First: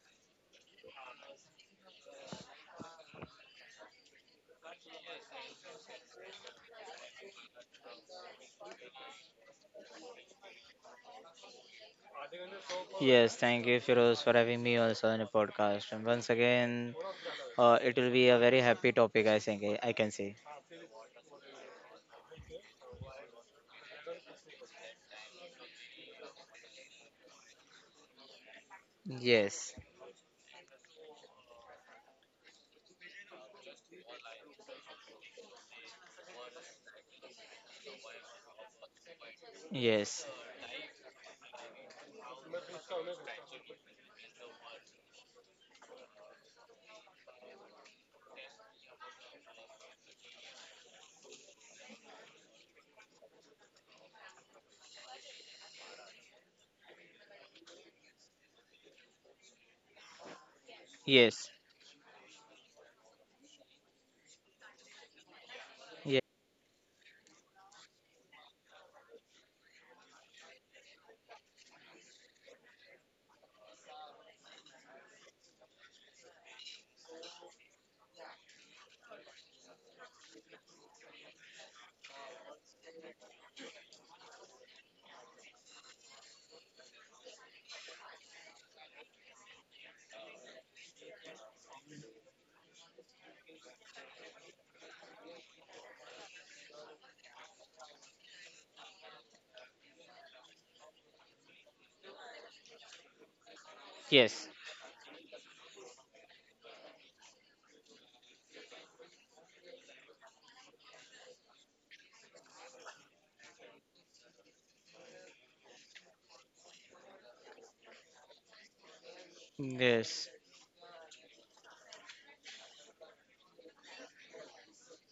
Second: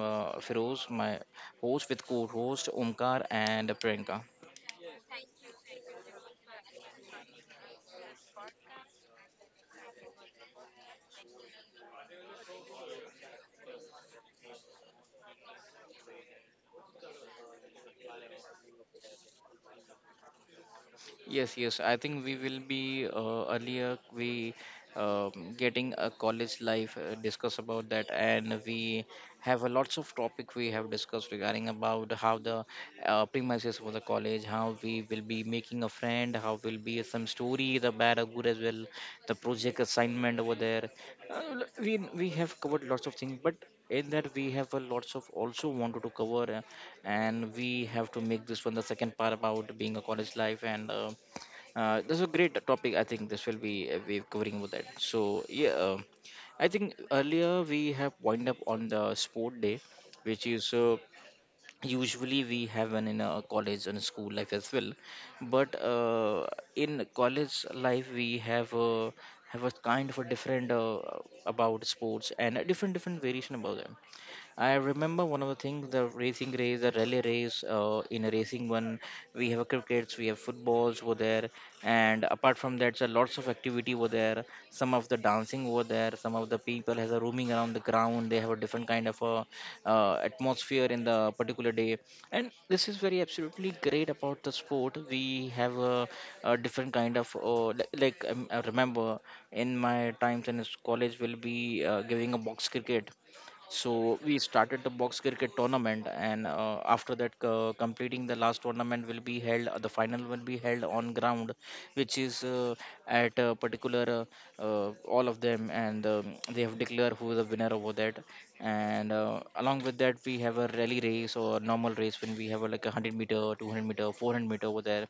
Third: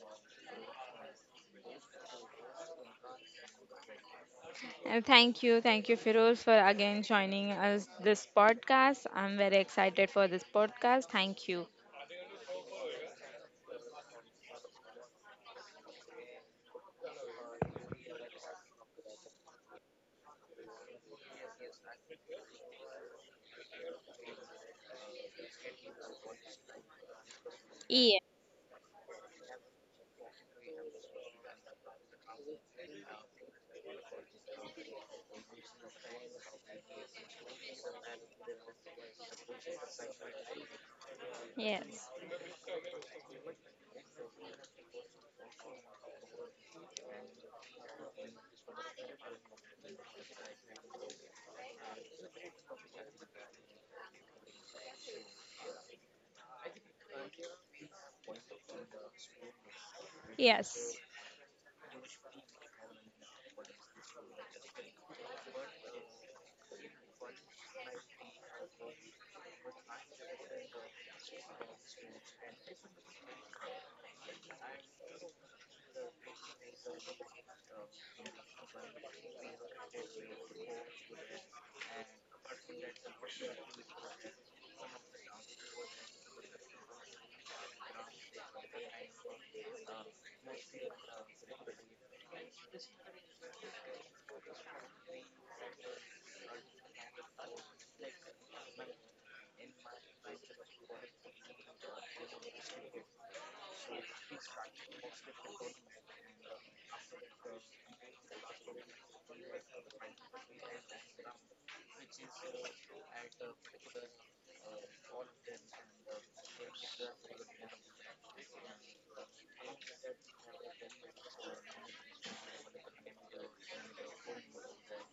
Firoz, my host with co-host Omkar and Priyanka. Thank you, Firul, for again joining us this podcast. I'm very excited for this podcast. Thank you. Yes, thank you, Firoz, for having me also on the podcast. And once again, it will be a very happy topic, I think. I can say. Yes, yes. I think we will be earlier we getting a college life, discuss about that, Yeah. and we have a Yes, lots of topic we have discussed regarding about how the premises for the college, how we will be making a friend, how will be some story, the bad or good as well, the project yes, assignment over there. We Yes, we have covered lots of things, but in that we have a lots of also wanted to cover, and we have to make this one the second part about being a college life and this is a great topic. I think this will be we covering with that. So yeah, I think earlier we have wind up on the sport day, which is yes. Yes, usually we have an in a college and school life as well. But yes, in college life we have a kind of a different, about sports and a different different variation about them. I remember one of the things the racing race, the rally race. In a racing one, we have crickets, we have footballs over there, and apart from that, so lots of activity over there. Some of the dancing over there. Some of the people has a roaming around the ground. They have a different kind of a atmosphere in the particular day, and this is very absolutely great about the sport. We have a different kind of I remember in my times in college, we'll be giving a box cricket, so we yes, yes, started the box cricket tournament, and after that, completing the last tournament will be held, the final will be held on ground, which is at a particular all of them, and they have declared who is the winner over that, and along with that yes, we have a rally race or normal race when we have a, like a 100 meter 200 meter 400-meter over there,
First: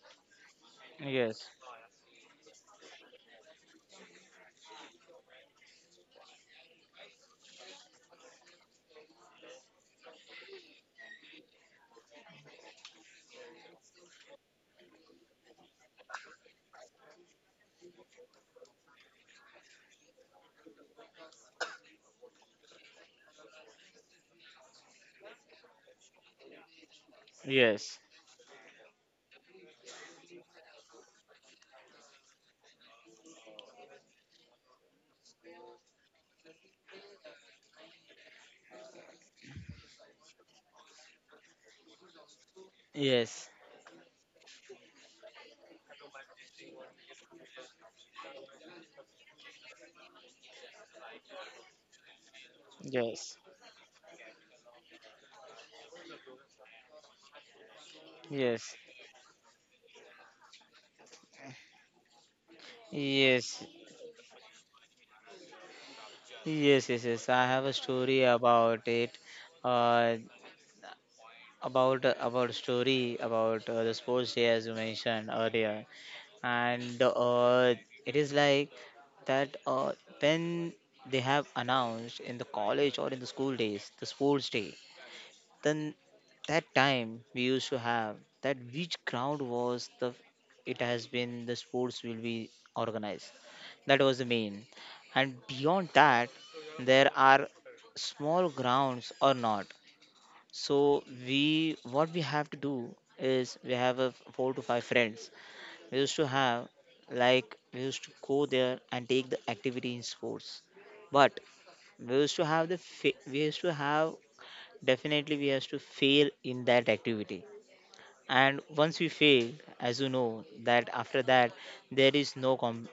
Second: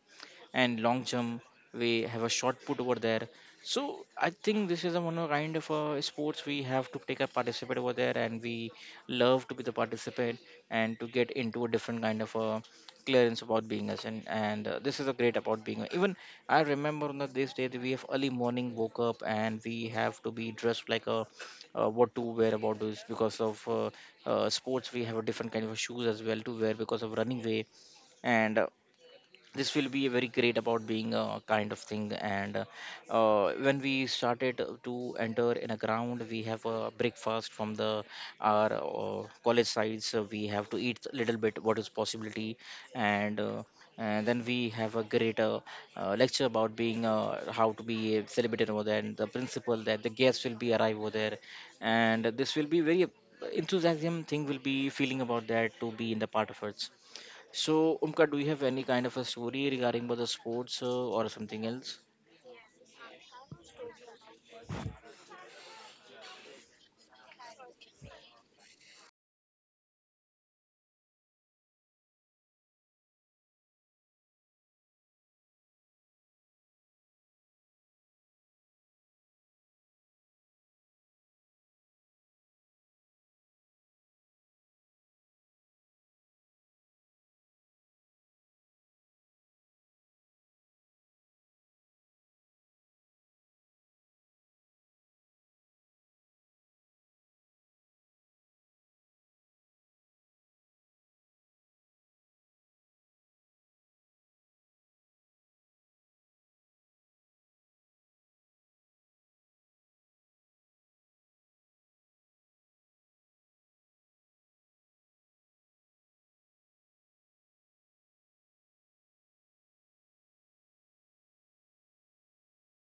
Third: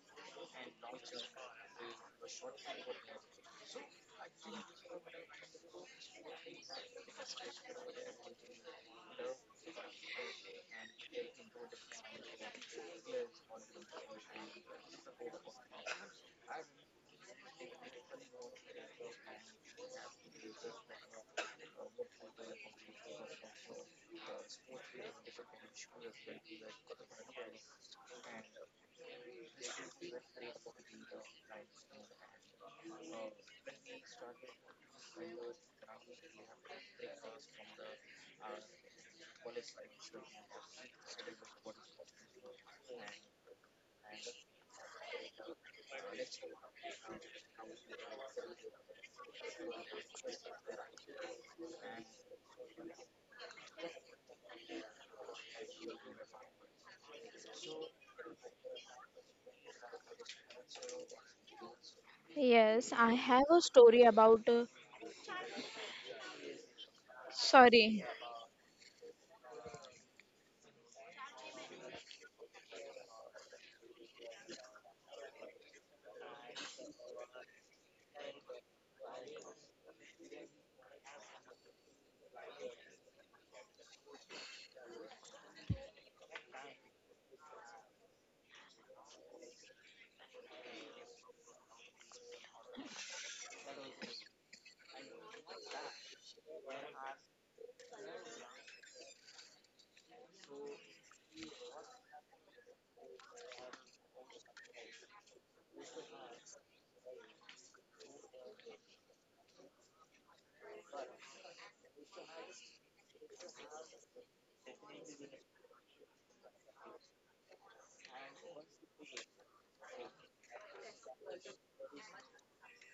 and long jump yes, we have a short put over there. So I think this is a one of kind of a sports we have to take a participate over there, and we love to be the participant and to get into a different kind of a clearance about being us. And this is a great about being. Even I remember on the this day that we have early morning woke up and we have to be dressed like a, what to wear about this because of sports we have a different kind of shoes as well to wear because of running way, yes, and this will be very great about being a kind of thing, and when we started to enter in a ground we have a breakfast from the our college sides, so we have to eat little bit what is possibility. yes, And yes, and then we have a great lecture about being how to be celebrated over there and the principle that the guests will be arrive over there, and this will be very yes, enthusiasm thing will be feeling about that to be in the part of it. So, Umka, do you have any kind of a story regarding about the sports, or something else? Yes, I have a yes, story about. Yes, yes. I have a Sorry. story about it. Uh, about about story about the sports day as you mentioned earlier, and it is like that when they have announced in the college or in the school days the sports day, then that time we used to have that which ground was the, it has been the sports will be organized. That was the main, and beyond that there are small grounds or not. So we, what we have to do is we have a four to five friends we used to have. Like we used to go there and take the activity in sports, but we used to have we used to have, definitely we used to fail in that activity. And once we fail, as you know, that after that there is no com-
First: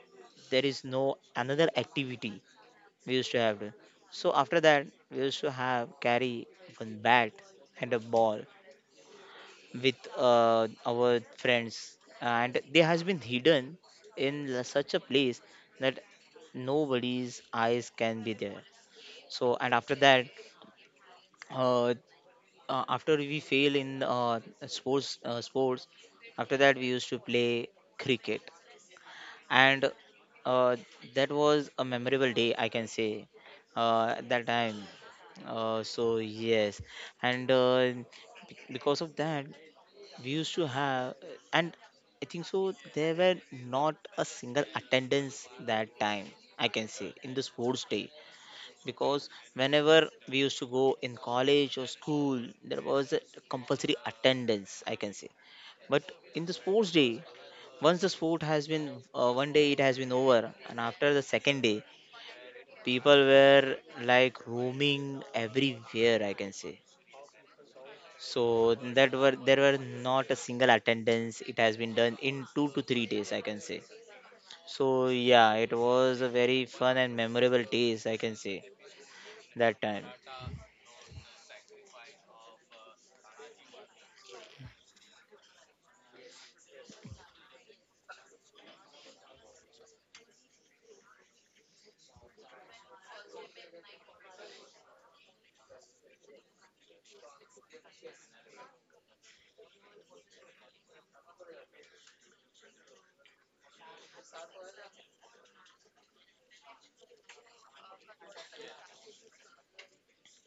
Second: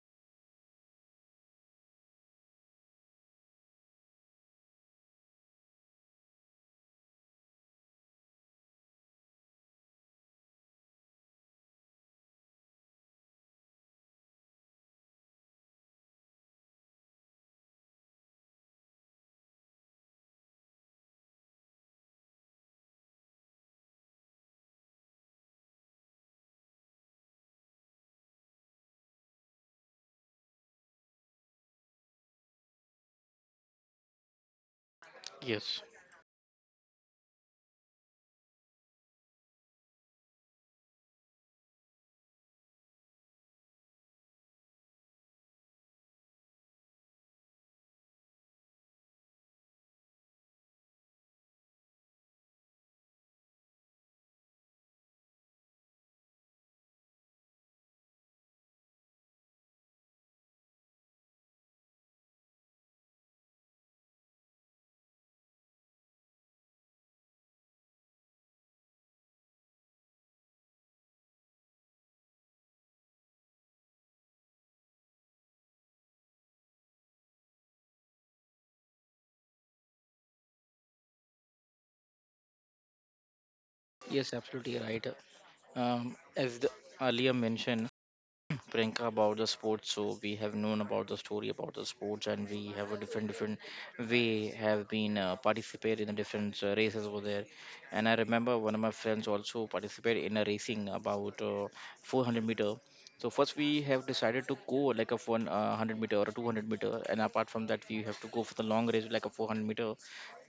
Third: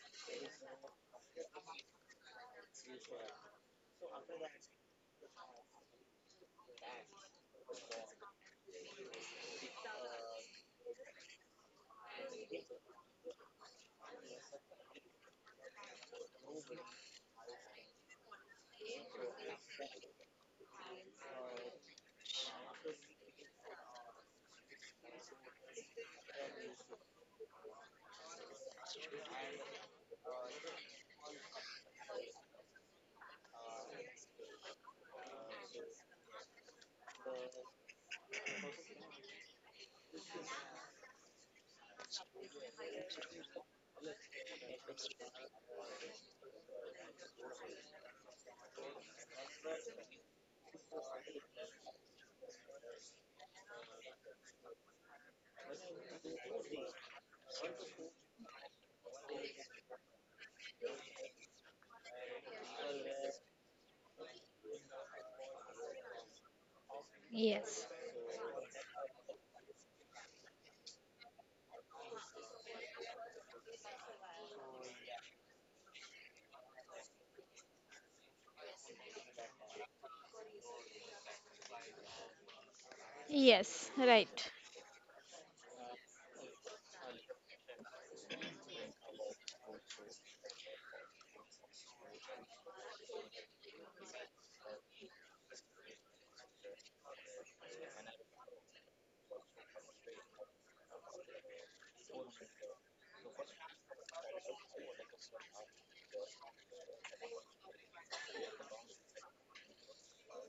there is no another activity we used to have to. So after that we used to have carry one bat and a ball with our friends, and they has been hidden in such a place that nobody's eyes can be there. So and after that, uh, after we fail in sports, after that we used to play cricket. And uh, that was a memorable day, I can say, at that time. Yes. So yes, and because of that we used to have, and I think so there were not a single attendance that time, I can say, in the sports day. Because whenever we used to go in college or school there was a compulsory attendance, I can say, but in the sports day, once the sport has been, one day it has been over, and after the second day people were like roaming everywhere, I can say. Yes. So that were, there were not a single attendance. It has been done in 2 to 3 days, I can say. So yeah, it was a very fun and memorable days, I can say, that time. Yes, Yes, right. absolutely right. As the earlier mentioned, Priyanka about the sports. So we have known about the story about the sports, and we have a different different way have been participate in the different races over there. And I remember one of my friends also participated in a racing about, 400 meter. So first we have decided to go like a 100 meter or a 200 meter, and apart from that we have to go for the long race like a 400 meter.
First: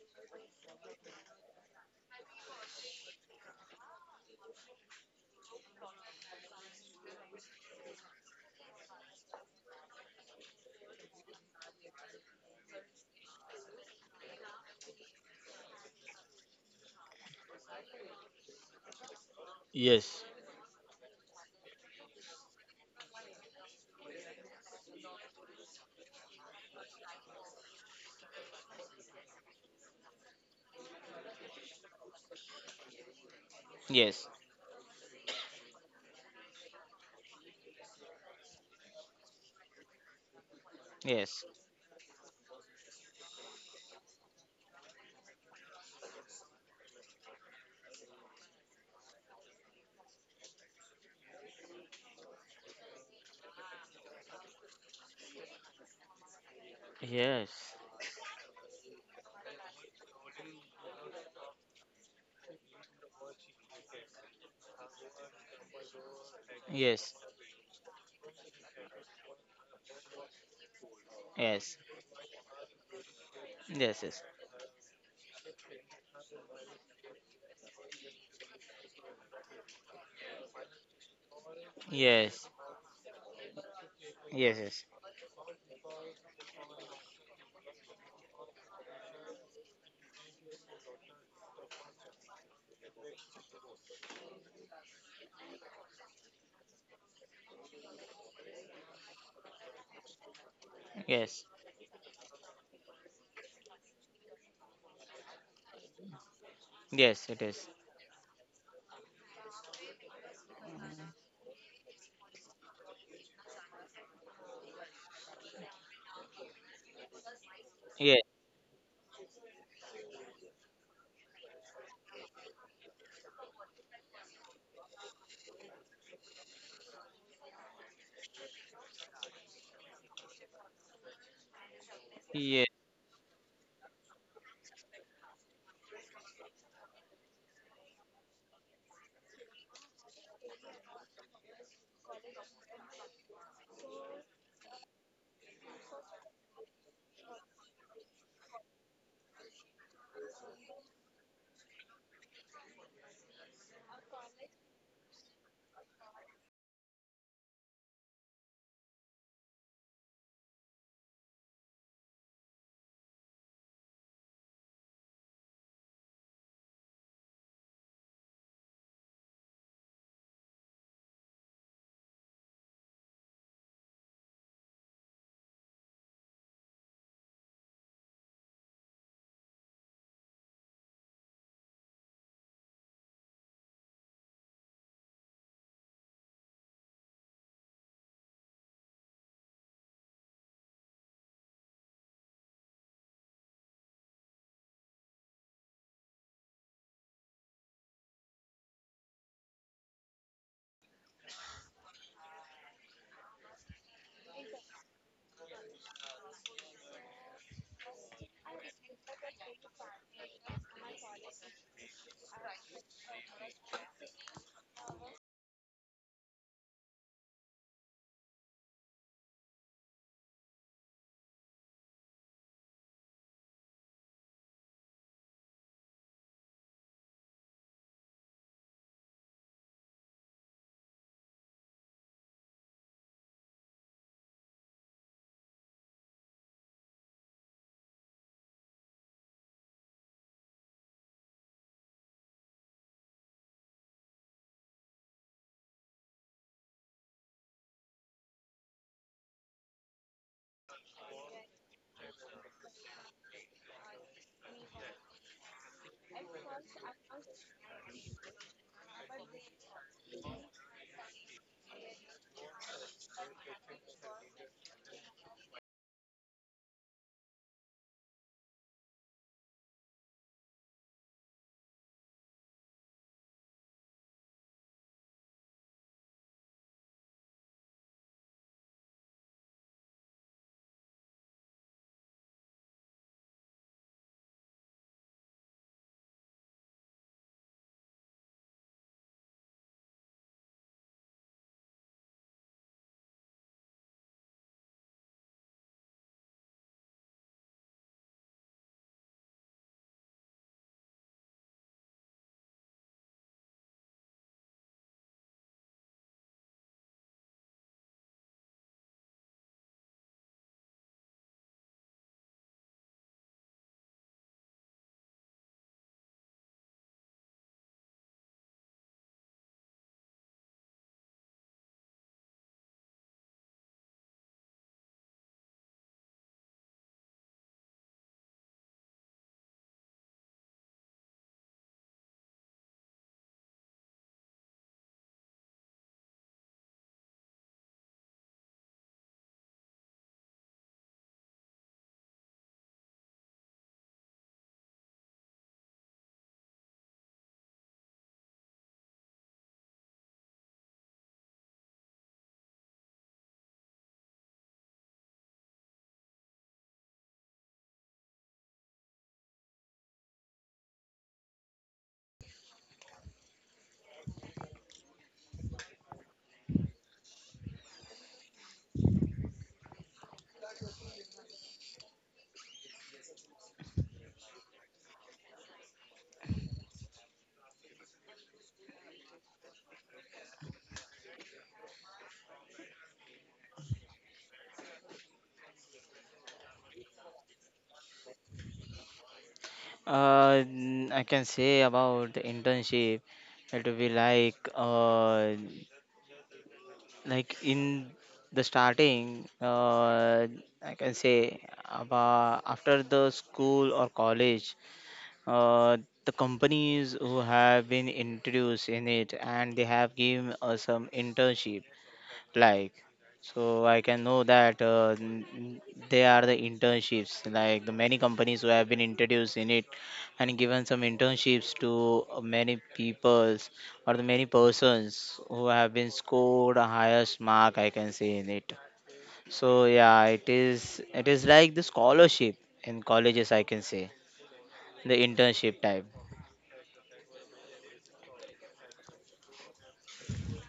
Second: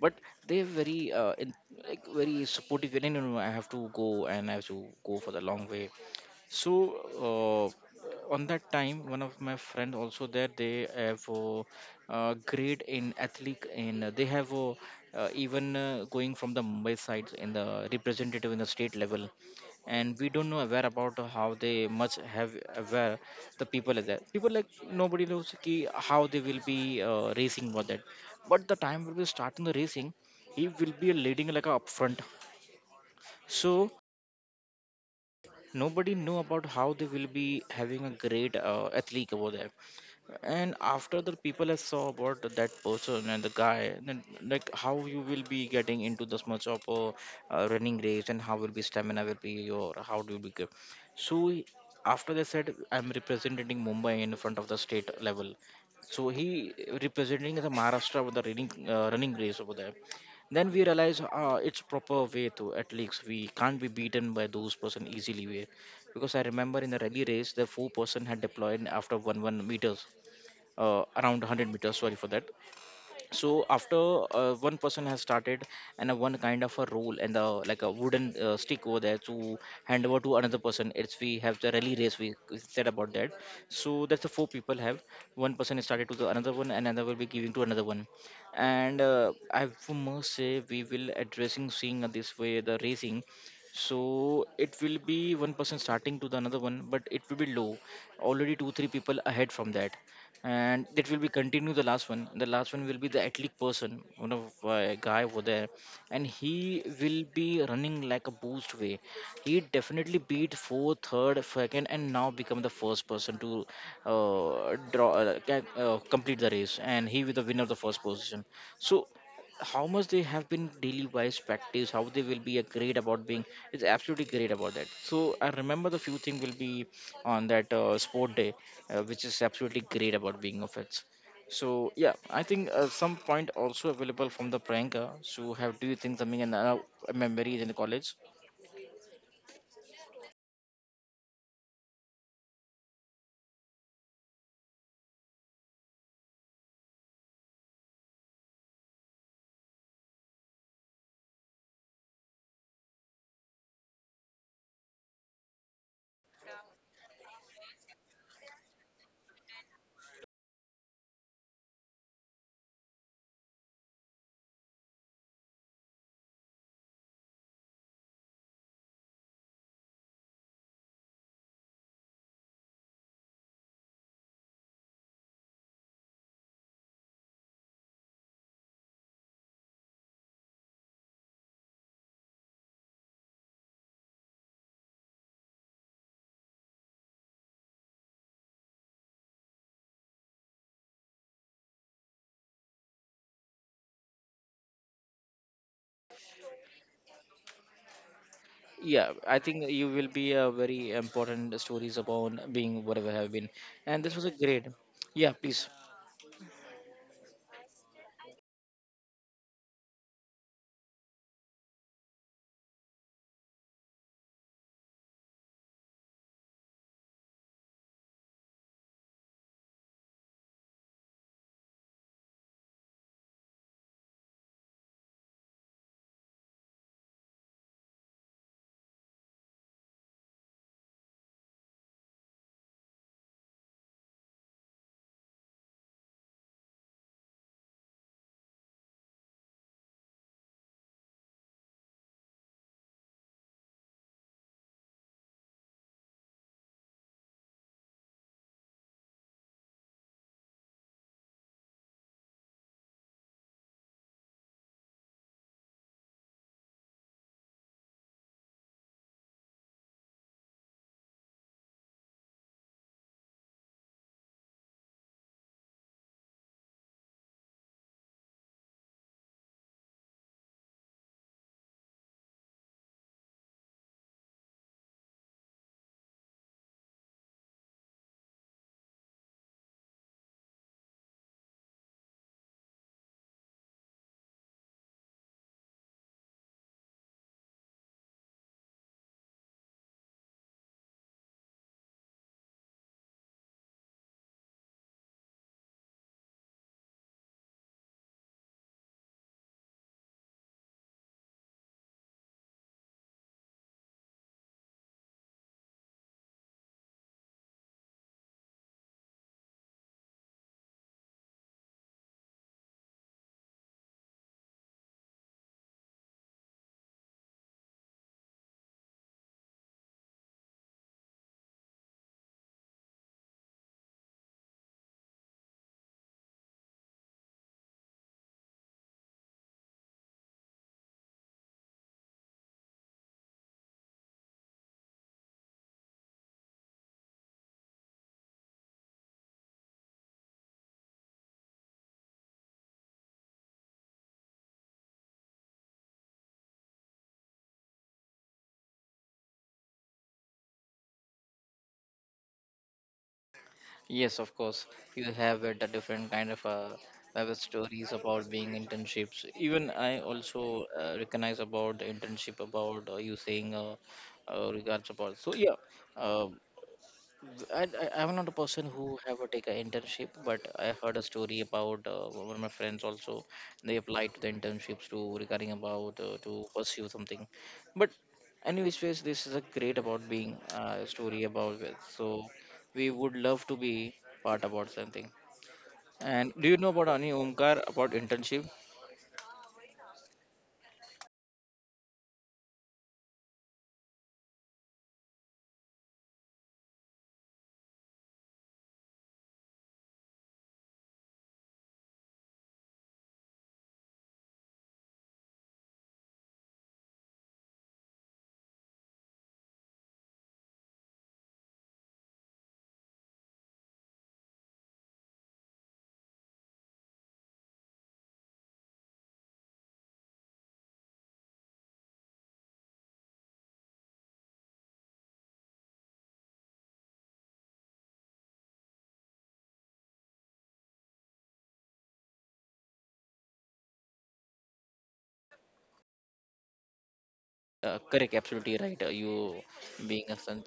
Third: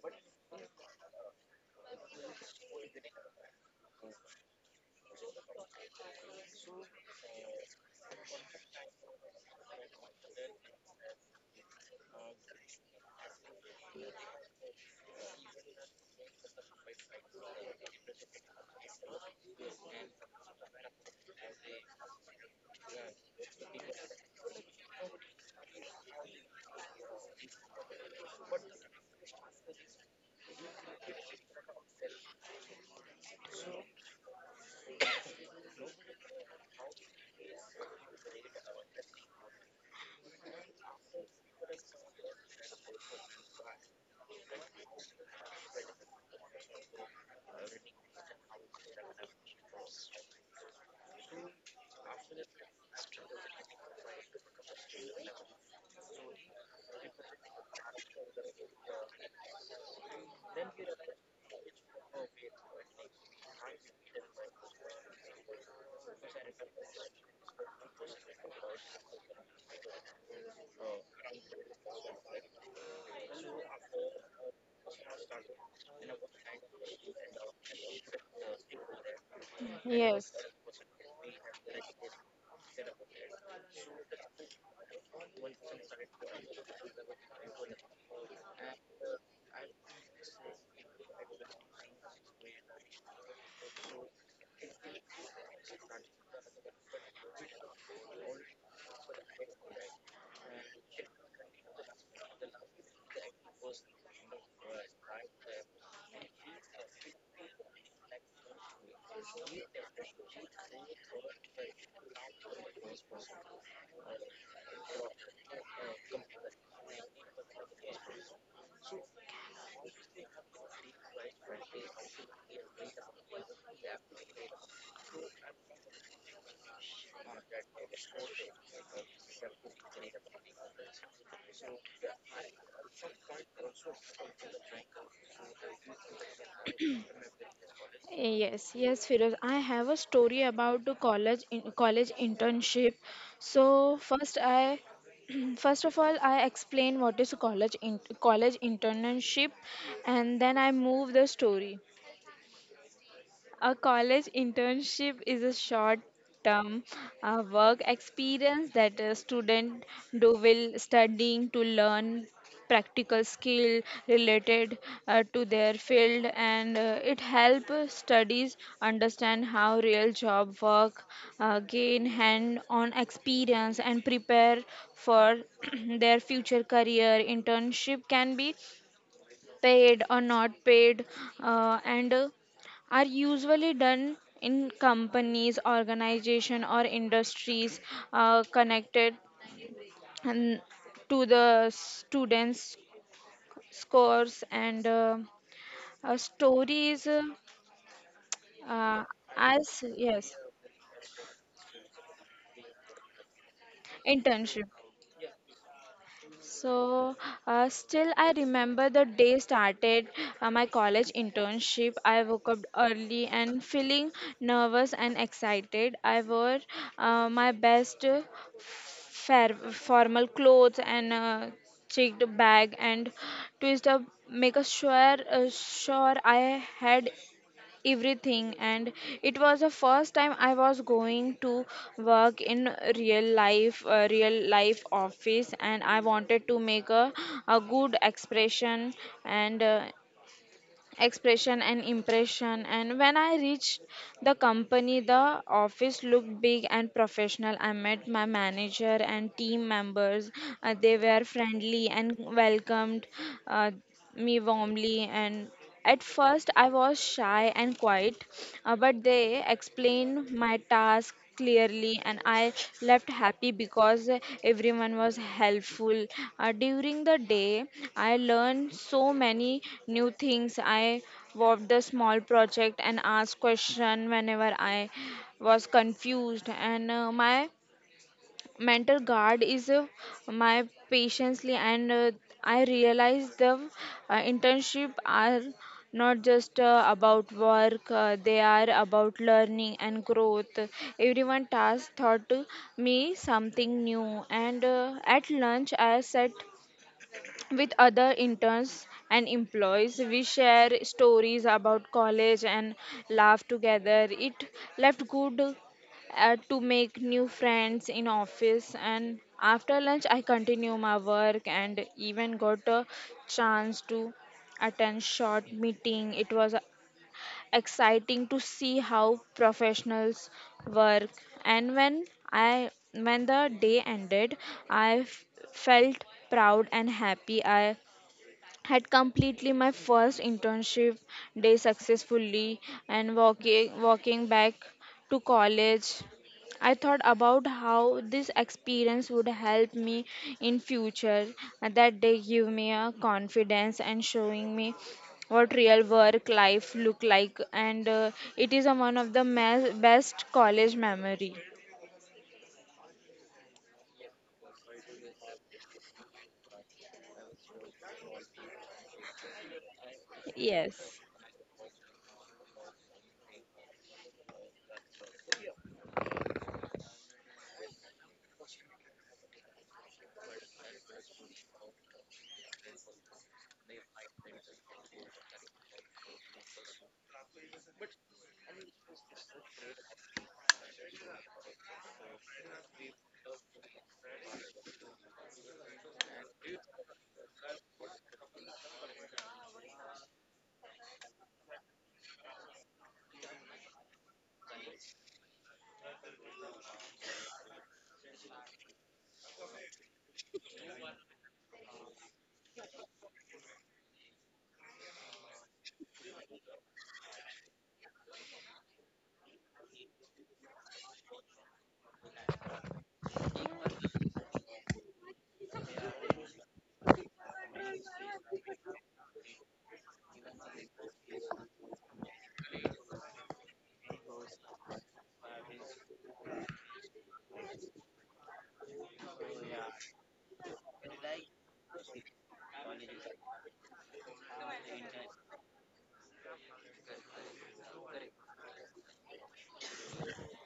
But they're very like very supportive. No, no, no, I have to go and I have to go for the long way. So on that time, one of my friend also there. They have a, grade in athlete, and they have a, even going from the Mumbai side in the representative in the state level. And Yes, we don't know aware about how they much have aware the people are there. People like nobody knows ki how they will be racing for that. But the time will be starting the racing, he will be leading like a upfront. So yes, nobody knew about how they will be having a great athlete over there, and after the yes, people have saw about that person and the guy, then like how you will be getting into this much of a running race, and how will be stamina will be, or how do you become. so he- After they said I'm representing Mumbai in front of the state level, so he representing the yes, Maharashtra with the running running race over there. Then we realize it's proper way to at least we can't be beaten by those person easily way, because I remember in the yes, rally race the four-person had deployed after 1 1 meters, around 100 yes, meters, sorry for that. So yes, after yes, yes, one person has started, and a one kind of a role, and the like a wooden stick over there to hand over to Yes. another person, it's we have the rally race we said about that. So that's the four people yes, have one person is started to the another one, and another will be giving to another one, and I must say we will addressing seeing this way the racing. So it will be one person starting to the another one, but it will be low already 2 3 people ahead from that, and yes, that will be yes, continue. The last one will be the athletic person, one of guy over there, and he will yes, it be is. running like a boost way. He definitely beat fourth, third, second, and now become the first person to complete the race, and he with the winner of the first Yes, position. So how much they have been daily wise practice, how they will be a great about being, it's absolutely great about that. So I remember the few thing will be on that sport day, which is absolutely great about being of it. So yeah, I yes. think some point also available from the Pranker. So have do you think something in, memories in the college? Yes, yes, Firoz, I have a story about the college in college internship. So first, I first of all I explain what is college in college internship, and then I move the story. A college internship is a short term work experience that a student do while studying to learn practical skill related to their field, and it help studies understand how real job work, gain hand on experience and prepare for their future career. Internship can be paid or not paid, and are usually done in companies, organization, or industries connected and to the students' scores and stories. Uh, Yeah, I think as you will be yes, a very important stories about being whatever have been, and this was a internship. great, yeah, please. So, still, I remember the day started my college internship. I woke up early and feeling nervous and excited. I wore my best fair formal clothes and checked bag and twist up, make a sure I had everything, and it was the first time I was going to work in real life office, and I wanted to make a good expression and expression and impression and when I reached the company, the office looked big and professional. I met my manager and team members. They were friendly and welcomed uh, me warmly, and at first I was shy and quiet, but they explained my task clearly and I left happy because everyone was helpful. During the day, I learned so many new things. I worked the small project and asked question whenever I was confused, and my mental guard is my patiently, and I realize the internship are not just about work, they are about learning and growth. Everyone task taught me something new, and at lunch I sat with other interns and employees. We share stories about college and laugh together. It left good to make new friends in office. And after lunch I continue my work and even got a chance to attend short meeting. It was exciting to see how professionals work. And when the day ended I felt proud and happy. I had completely my first internship day successfully, and walking back to college I thought about how this experience would help me in future. And that day give me a confidence and showing me what real work life look like. And it is a one of the best college memory. Yes, of course. You have it, a different kind of web stories about being internships. Even I also Yes. recognize about the internship about you saying, regards about. So yeah, uh, I'm not a person who have a take an internship, but I heard a story about one of my friends also. They applied to the internships to regarding about to pursue something, but anyways, ways, this is a great about being story about it. So we would love to be part about something. And do you know about any Omkar about internship? I can say about the internship, it will be like in the starting, I can say, about after the school or college, uh, the companies who have been introduced in it and they have given us some internship. Like, so I can know that they are the internships, like the many companies who have been introduced in it and given some internships to many peoples, or the many persons who have been scored a highest mark, I can say, in it. So yeah, it is, it is like the scholarship in colleges, I can say, the internship type. Correct, absolutely right. You being a son,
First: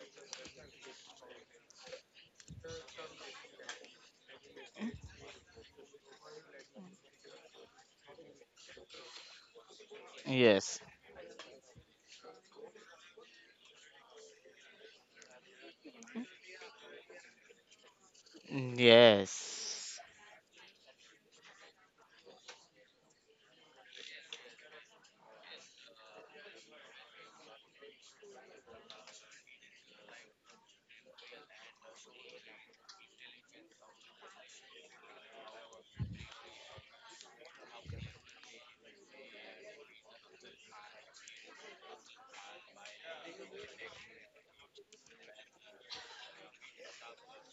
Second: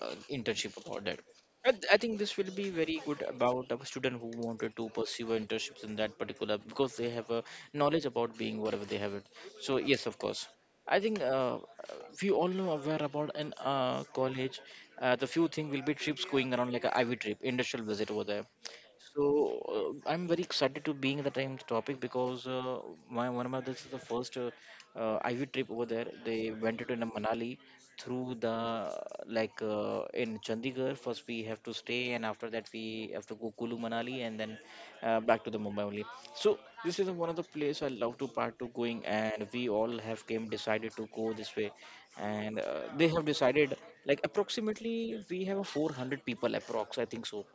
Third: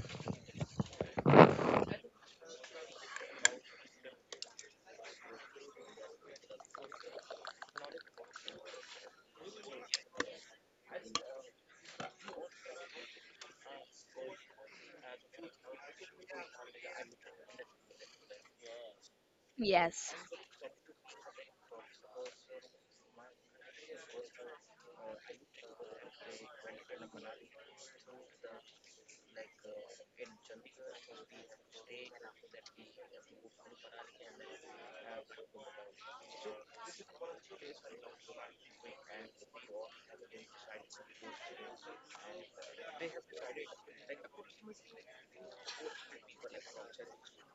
internship about that. I think this will be very good about a student who wanted to pursue internships in that particular because they have a knowledge about being whatever they have it. So yes, of course. Yes, I think we all know aware about in college. The few thing will be trips going around like a Ivy trip, industrial visit over there. So yes, Yes. I'm very excited to being in the time topic because my one of my this is the first IV trip over there. They went to Manali through the like in Chandigarh. First we have to stay, and after that we have to go Kulu Manali, and then back to the Mumbai only. So this is one of the place I love to part to going, and we all have came decided to go this way, and they have decided like approximately we have 400 people approx, I think so.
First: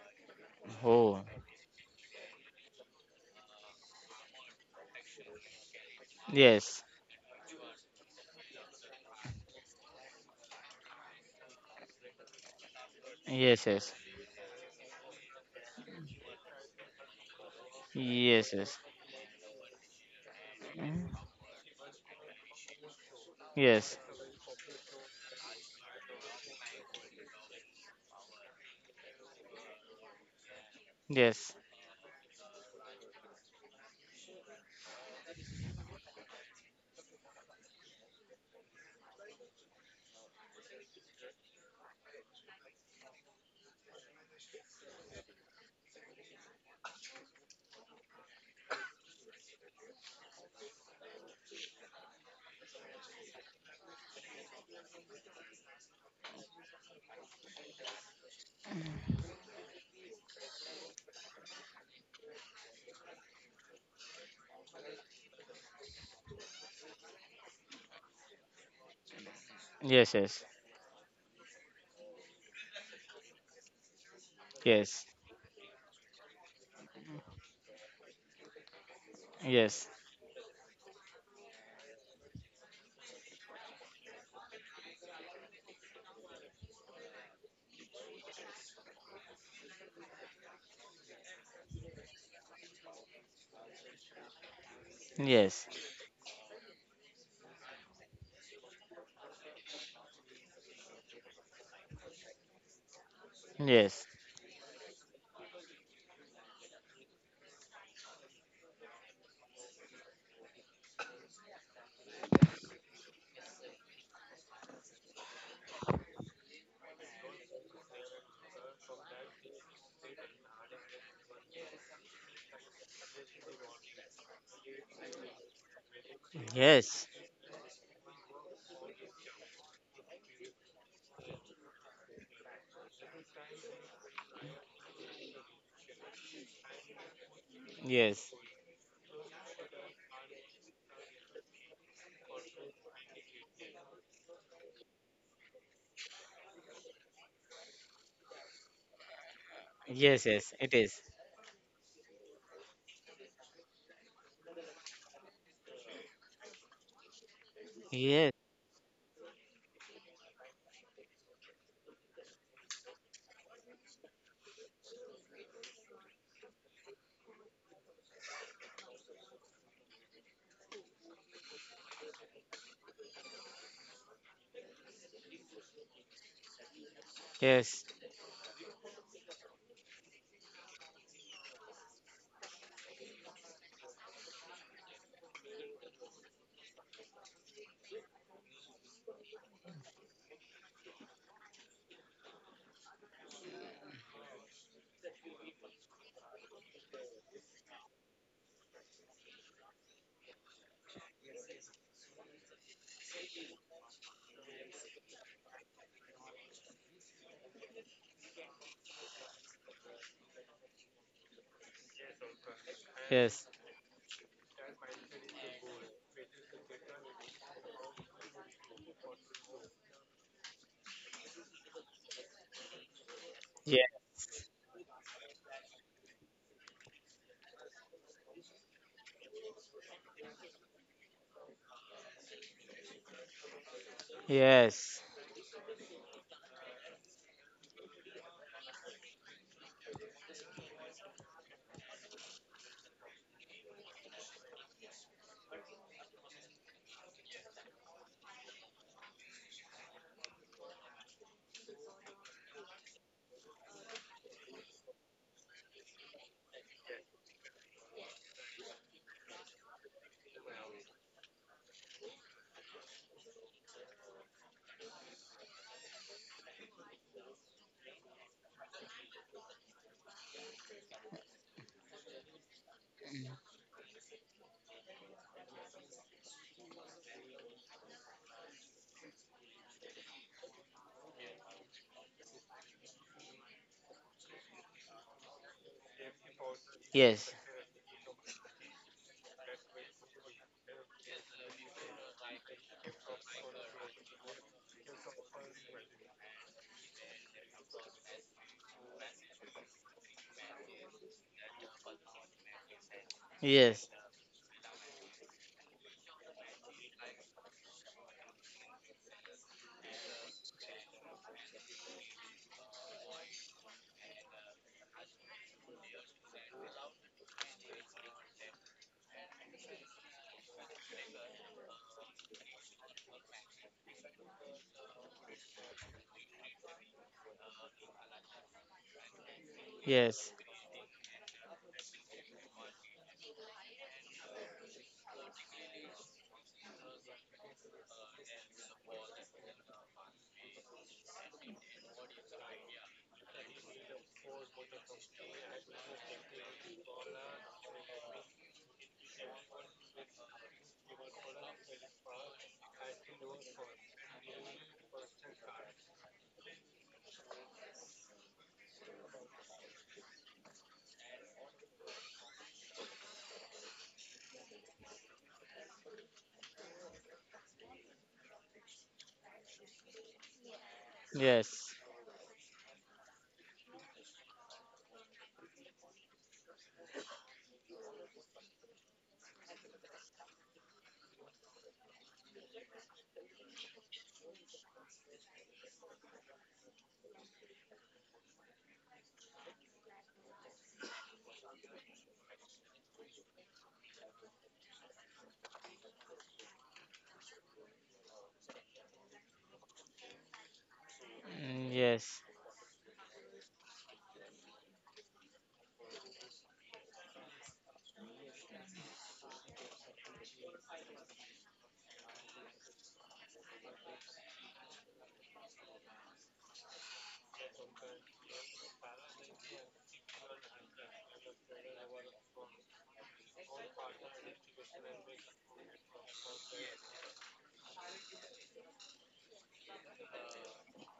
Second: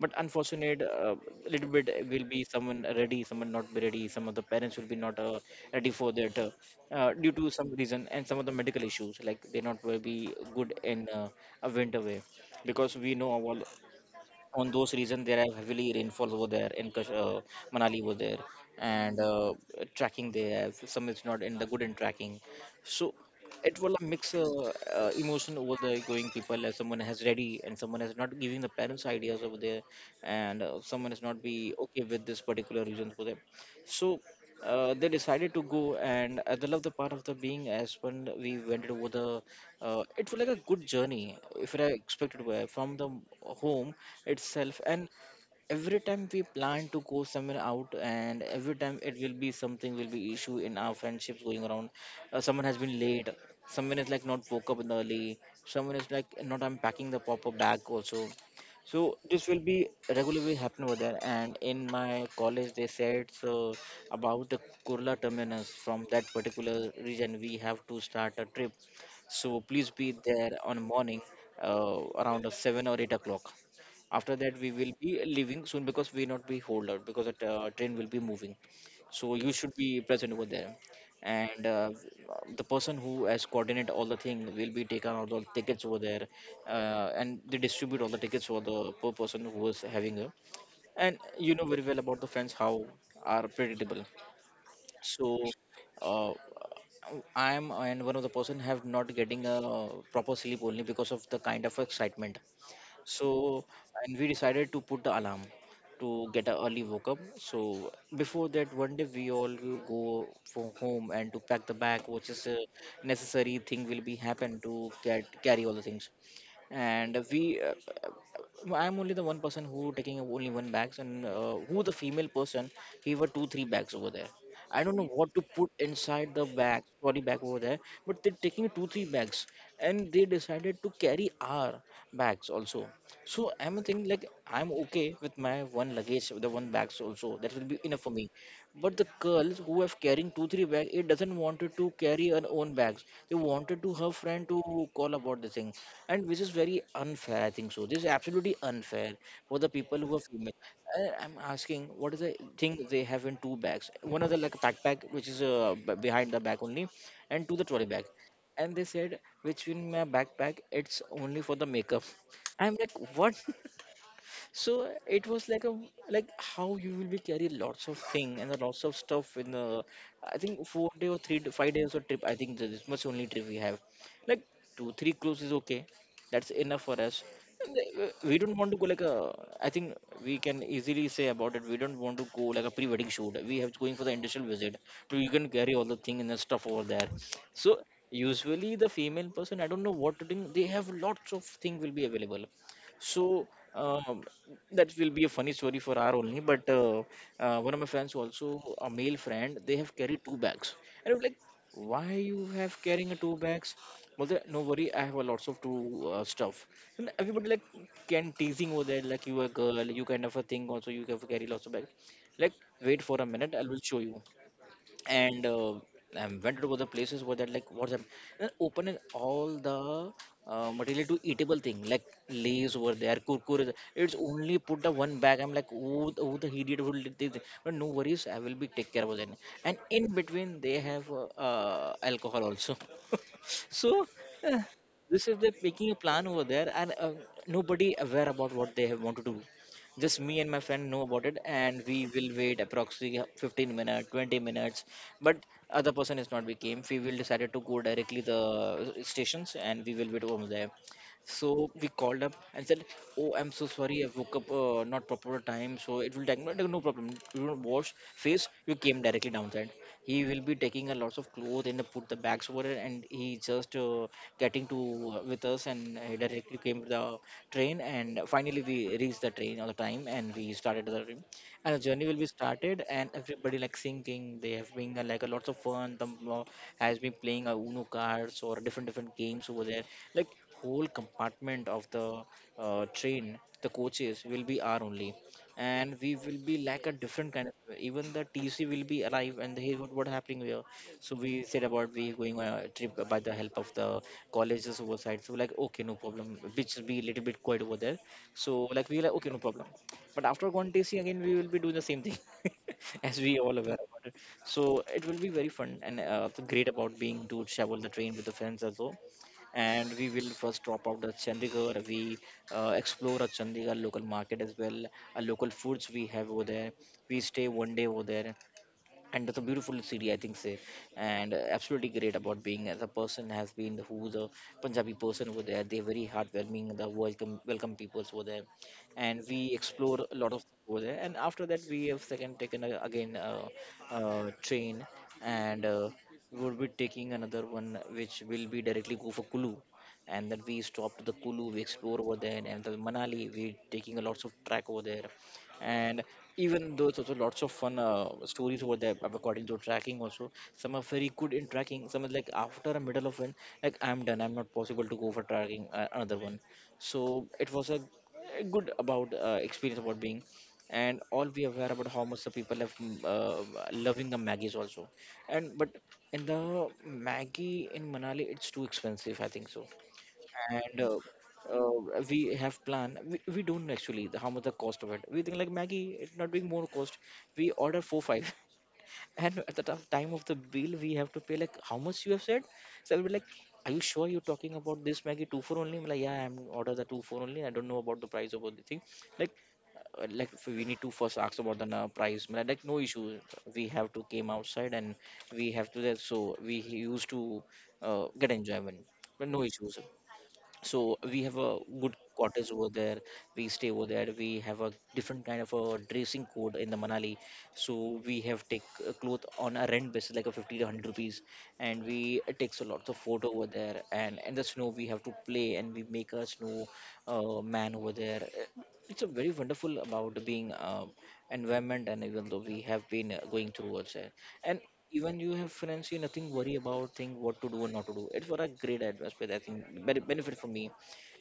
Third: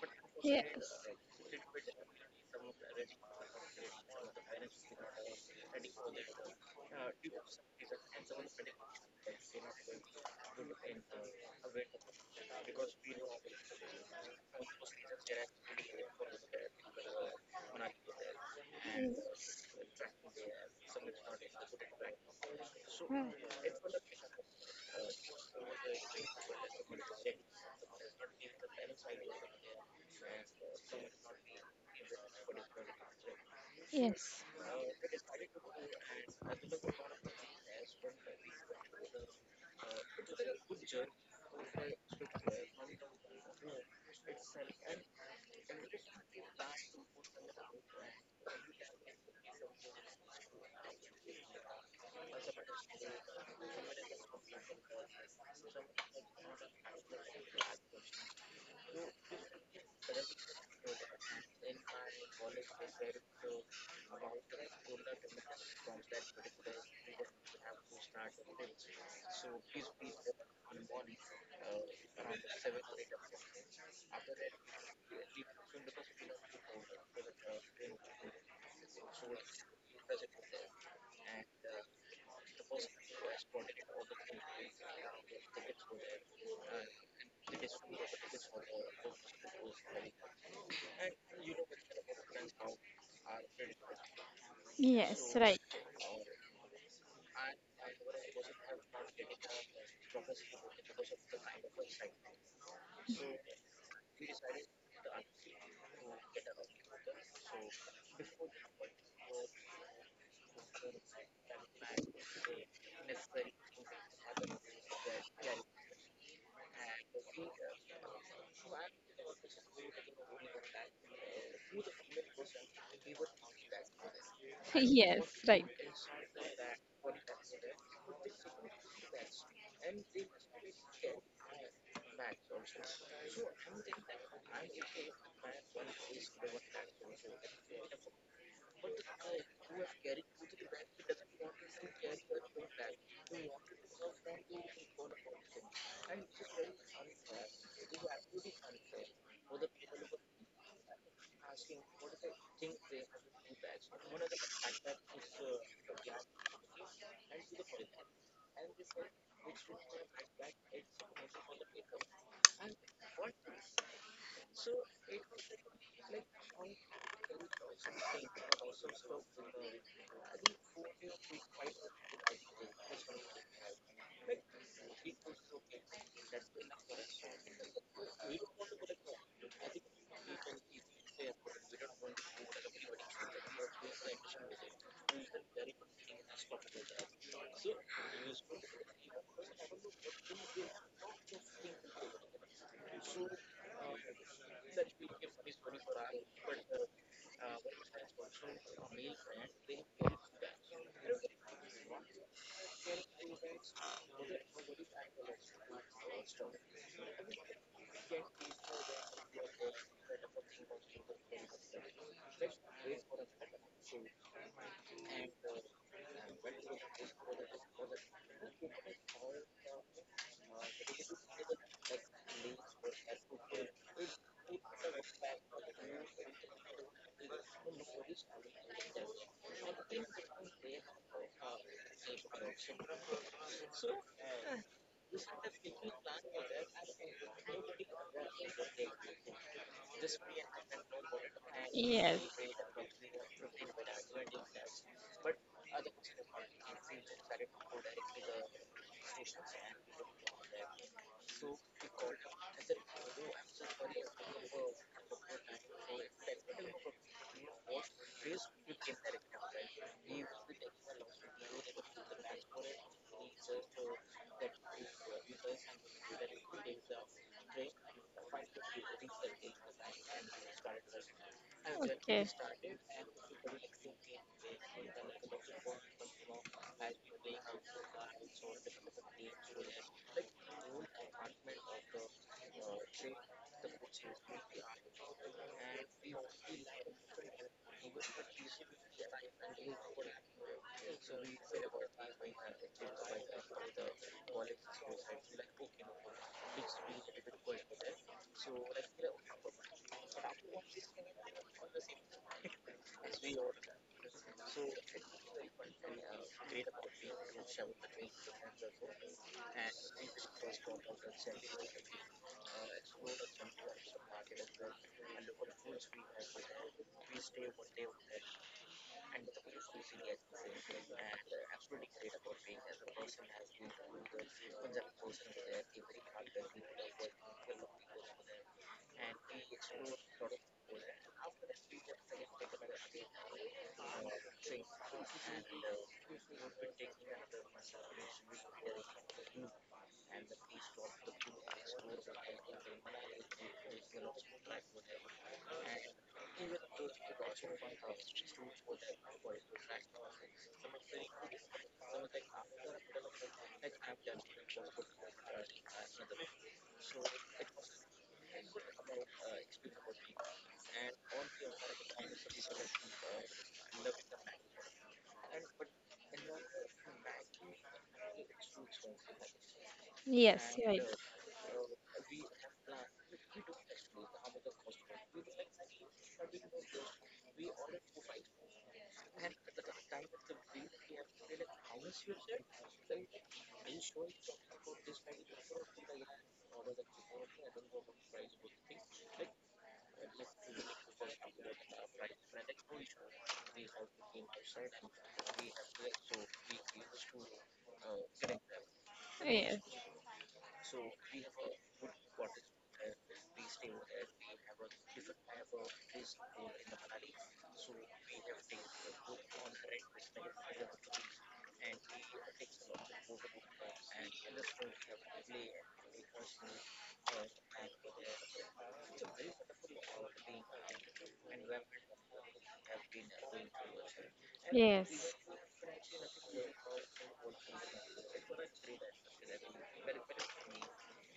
But unfortunate, Yes. Oh, little bit will be someone ready, someone not be ready. Some of the parents will be not ready for that, yes, due to some reason and some of the medical issues, like they're not will be good in a winter way, because we know all yes, yes, on those reasons there are heavily rainfalls over there in Manali over there. yes, And tracking, they have some is yes. not in the good in tracking. So Right. it will Yes, mix emotion over the going people, as someone has ready and someone is not giving the parents ideas over there, and someone is not yes, be okay with this particular reason for them. So Yes. They decided to go, and they love the part of the being. As when we went over the it was like a good journey, if it I expected were from the home itself. And every time we plan to go somewhere out, and every time it will be something will be issue in our friendships going around. Someone has been late, someone is like not woke up early, someone is like not unpacking the proper bag also. So this will be regularly happen over there. And in my college, they said so about the Kurla terminus. From that particular region, we have to start a trip, so please be there yes, on morning, around 7 or 8 o'clock. After that, we will be yes, leaving soon because we not be hold out, because the train will be moving. So you should yes, be present over there. And the person who has coordinate all the thing will be taken out all the tickets over there, and they distribute all the tickets for the per person who is having a. And you know very well about the friends how are predictable. Yes, So right. yes, uh, I'm and one of the person have not getting a proper sleep only because of the kind of excitement. So yes, yes, and we decided to put the alarm to get a early woke up. So before that, one day we all will go for home and to pack the bag, which is a necessary thing will be happen to get carry all the things. And we I'm only the one person who taking only one bags, and who the female person he were two three bags over there. I don't know Yes, what to right. put inside the bag, trolley bag over there. But they're taking two three bags, and they decided to carry our bags also. So I'm thinking like I'm okay with my one luggage, the one bags also that will be enough for me. yes, yes, But the girls who have carrying two three bags, it doesn't wanted to carry her own bags. They wanted to her friend to call about the thing, and which is very unfair, I think so. This is absolutely unfair for the people who are yes, female. yes, it is. I'm asking, what is the thing they have in two bags? One of the like backpack which is behind the back only, and to the trolley bag. Yes, And they said which in my backpack it's only for the makeup. I'm like, what? So it was like a, like how you will be carry lots of thing and a lots of stuff in the, I think, four day or three to five days of trip. I think that this much only trip we have, like two three clothes is okay, that's enough for us. And yes, we don't want to go like a, I think we can easily say about it, we don't want to go like a pre-wedding shoot. We have going for the industrial visit, so you can carry all the thing and the stuff over there. So usually the female person, I don't know what to do, they have lots of thing will be available. So um, that will be a funny story for our only. But one of my friends, also a male friend, they have carried two bags, and I'm like, why you have carrying a two bags? Well, they- no worry, I have a lots of two stuff. And everybody like can teasing over there, like you a girl, you kind of a thing. Also, you have to carry lots of bags. Like, wait for a minute, I yes, will show you. And I went to the places where that like what's up, and opening all the material to eatable thing, like lays were there, kurkure. yes, It's only put the one bag. I'm like, who the idiot will did this? But no worries, I will be take care of it. And in between, they have alcohol also. So yes, uh, this yes, is the making a plan over there. And nobody aware about what they have want to do. Just me and my friend know about it, and we will wait approximately 15 minutes, 20 minutes. But other person is not, we came, we will decided to go directly the stations and we will be over there. So we called up and said, "Oh, I'm so sorry, I woke up not proper time, so it will take, no, no problem. You don't wash face. You came directly downside." He will be taking a lots of clothes and put the bags over it, and he just getting to with us, and he directly came to the train. And finally, we reached the train on the time, and we started the train, and the Well. journey will be Okay. started, and everybody like singing. They have been like a lots of fun. The has been playing Uno cards or different different games over there, like whole compartment of the train, the coaches will be our only. And we will be like a different kind of, even the TC will be alive, and hey, what happening here? So we said about we going on a trip by the help of the colleges oversight. So like, okay, no problem, which be a little bit quiet over there. So like we like, okay, no problem. But after contesting again, we will be doing the same thing, as we all aware about yes, it. So it will be very fun and great about being to travel the train with the friends as well. And we will first drop out the Chandigarh. We explore a Chandigarh local market as well, local foods we have over there. We stay one day over there, and that's a beautiful city, I think, say. And absolutely great about being as a person has been who's a Punjabi person over there. They're very heartwarming, the welcome, welcome peoples over there, and we explore a lot of yes, over there. And after that, we have second taken a, again train. And we would be taking another one which will be directly go for Kulu. And then we stopped the Kulu, we explore over there, and the Manali, we taking a lots of track over there. And even though it's also lots of fun stories over there, according to tracking also, some are very good in tracking, some are like after a middle of one, like I'm done, I'm not possible to go for tracking another one. So it was a good about experience about being. And all we are aware about how much the people have loving the maggies also. And but in the maggie in Manali, it's too expensive, I think so. Yes, And right. Yes, we have plan. We don't actually the, how much the cost of it, we think like maggie it's not being more cost. We order four five, and at the time of the bill, we have to pay like how much you have said. So I will be like, are you sure you're talking about this maggie two for only? I'm like, yeah, I'm order the two four only. I am like, yeah, I am order the 2 four only. I do not know about the price of all the thing, like like if we need to first ask about the price. But like, "Like, no issue, we have to came outside and we have to that." So we used to get enjoyment, but no issues. Yes. So we have a good yes, cottage over there. We stay over there. We have a different kind of a dressing code in the Manali, so we have take a cloth on a rent basis like a 50 to 100 rupees. And we takes a lot of photo over there, and in the snow we have to play, and we make a snow man over there. It's a very wonderful about being environment, and even though we have been going towards it. And yes. even you have friends, you nothing worry about think what to do and not to do. It's for a great atmosphere, I think, very benefit for me.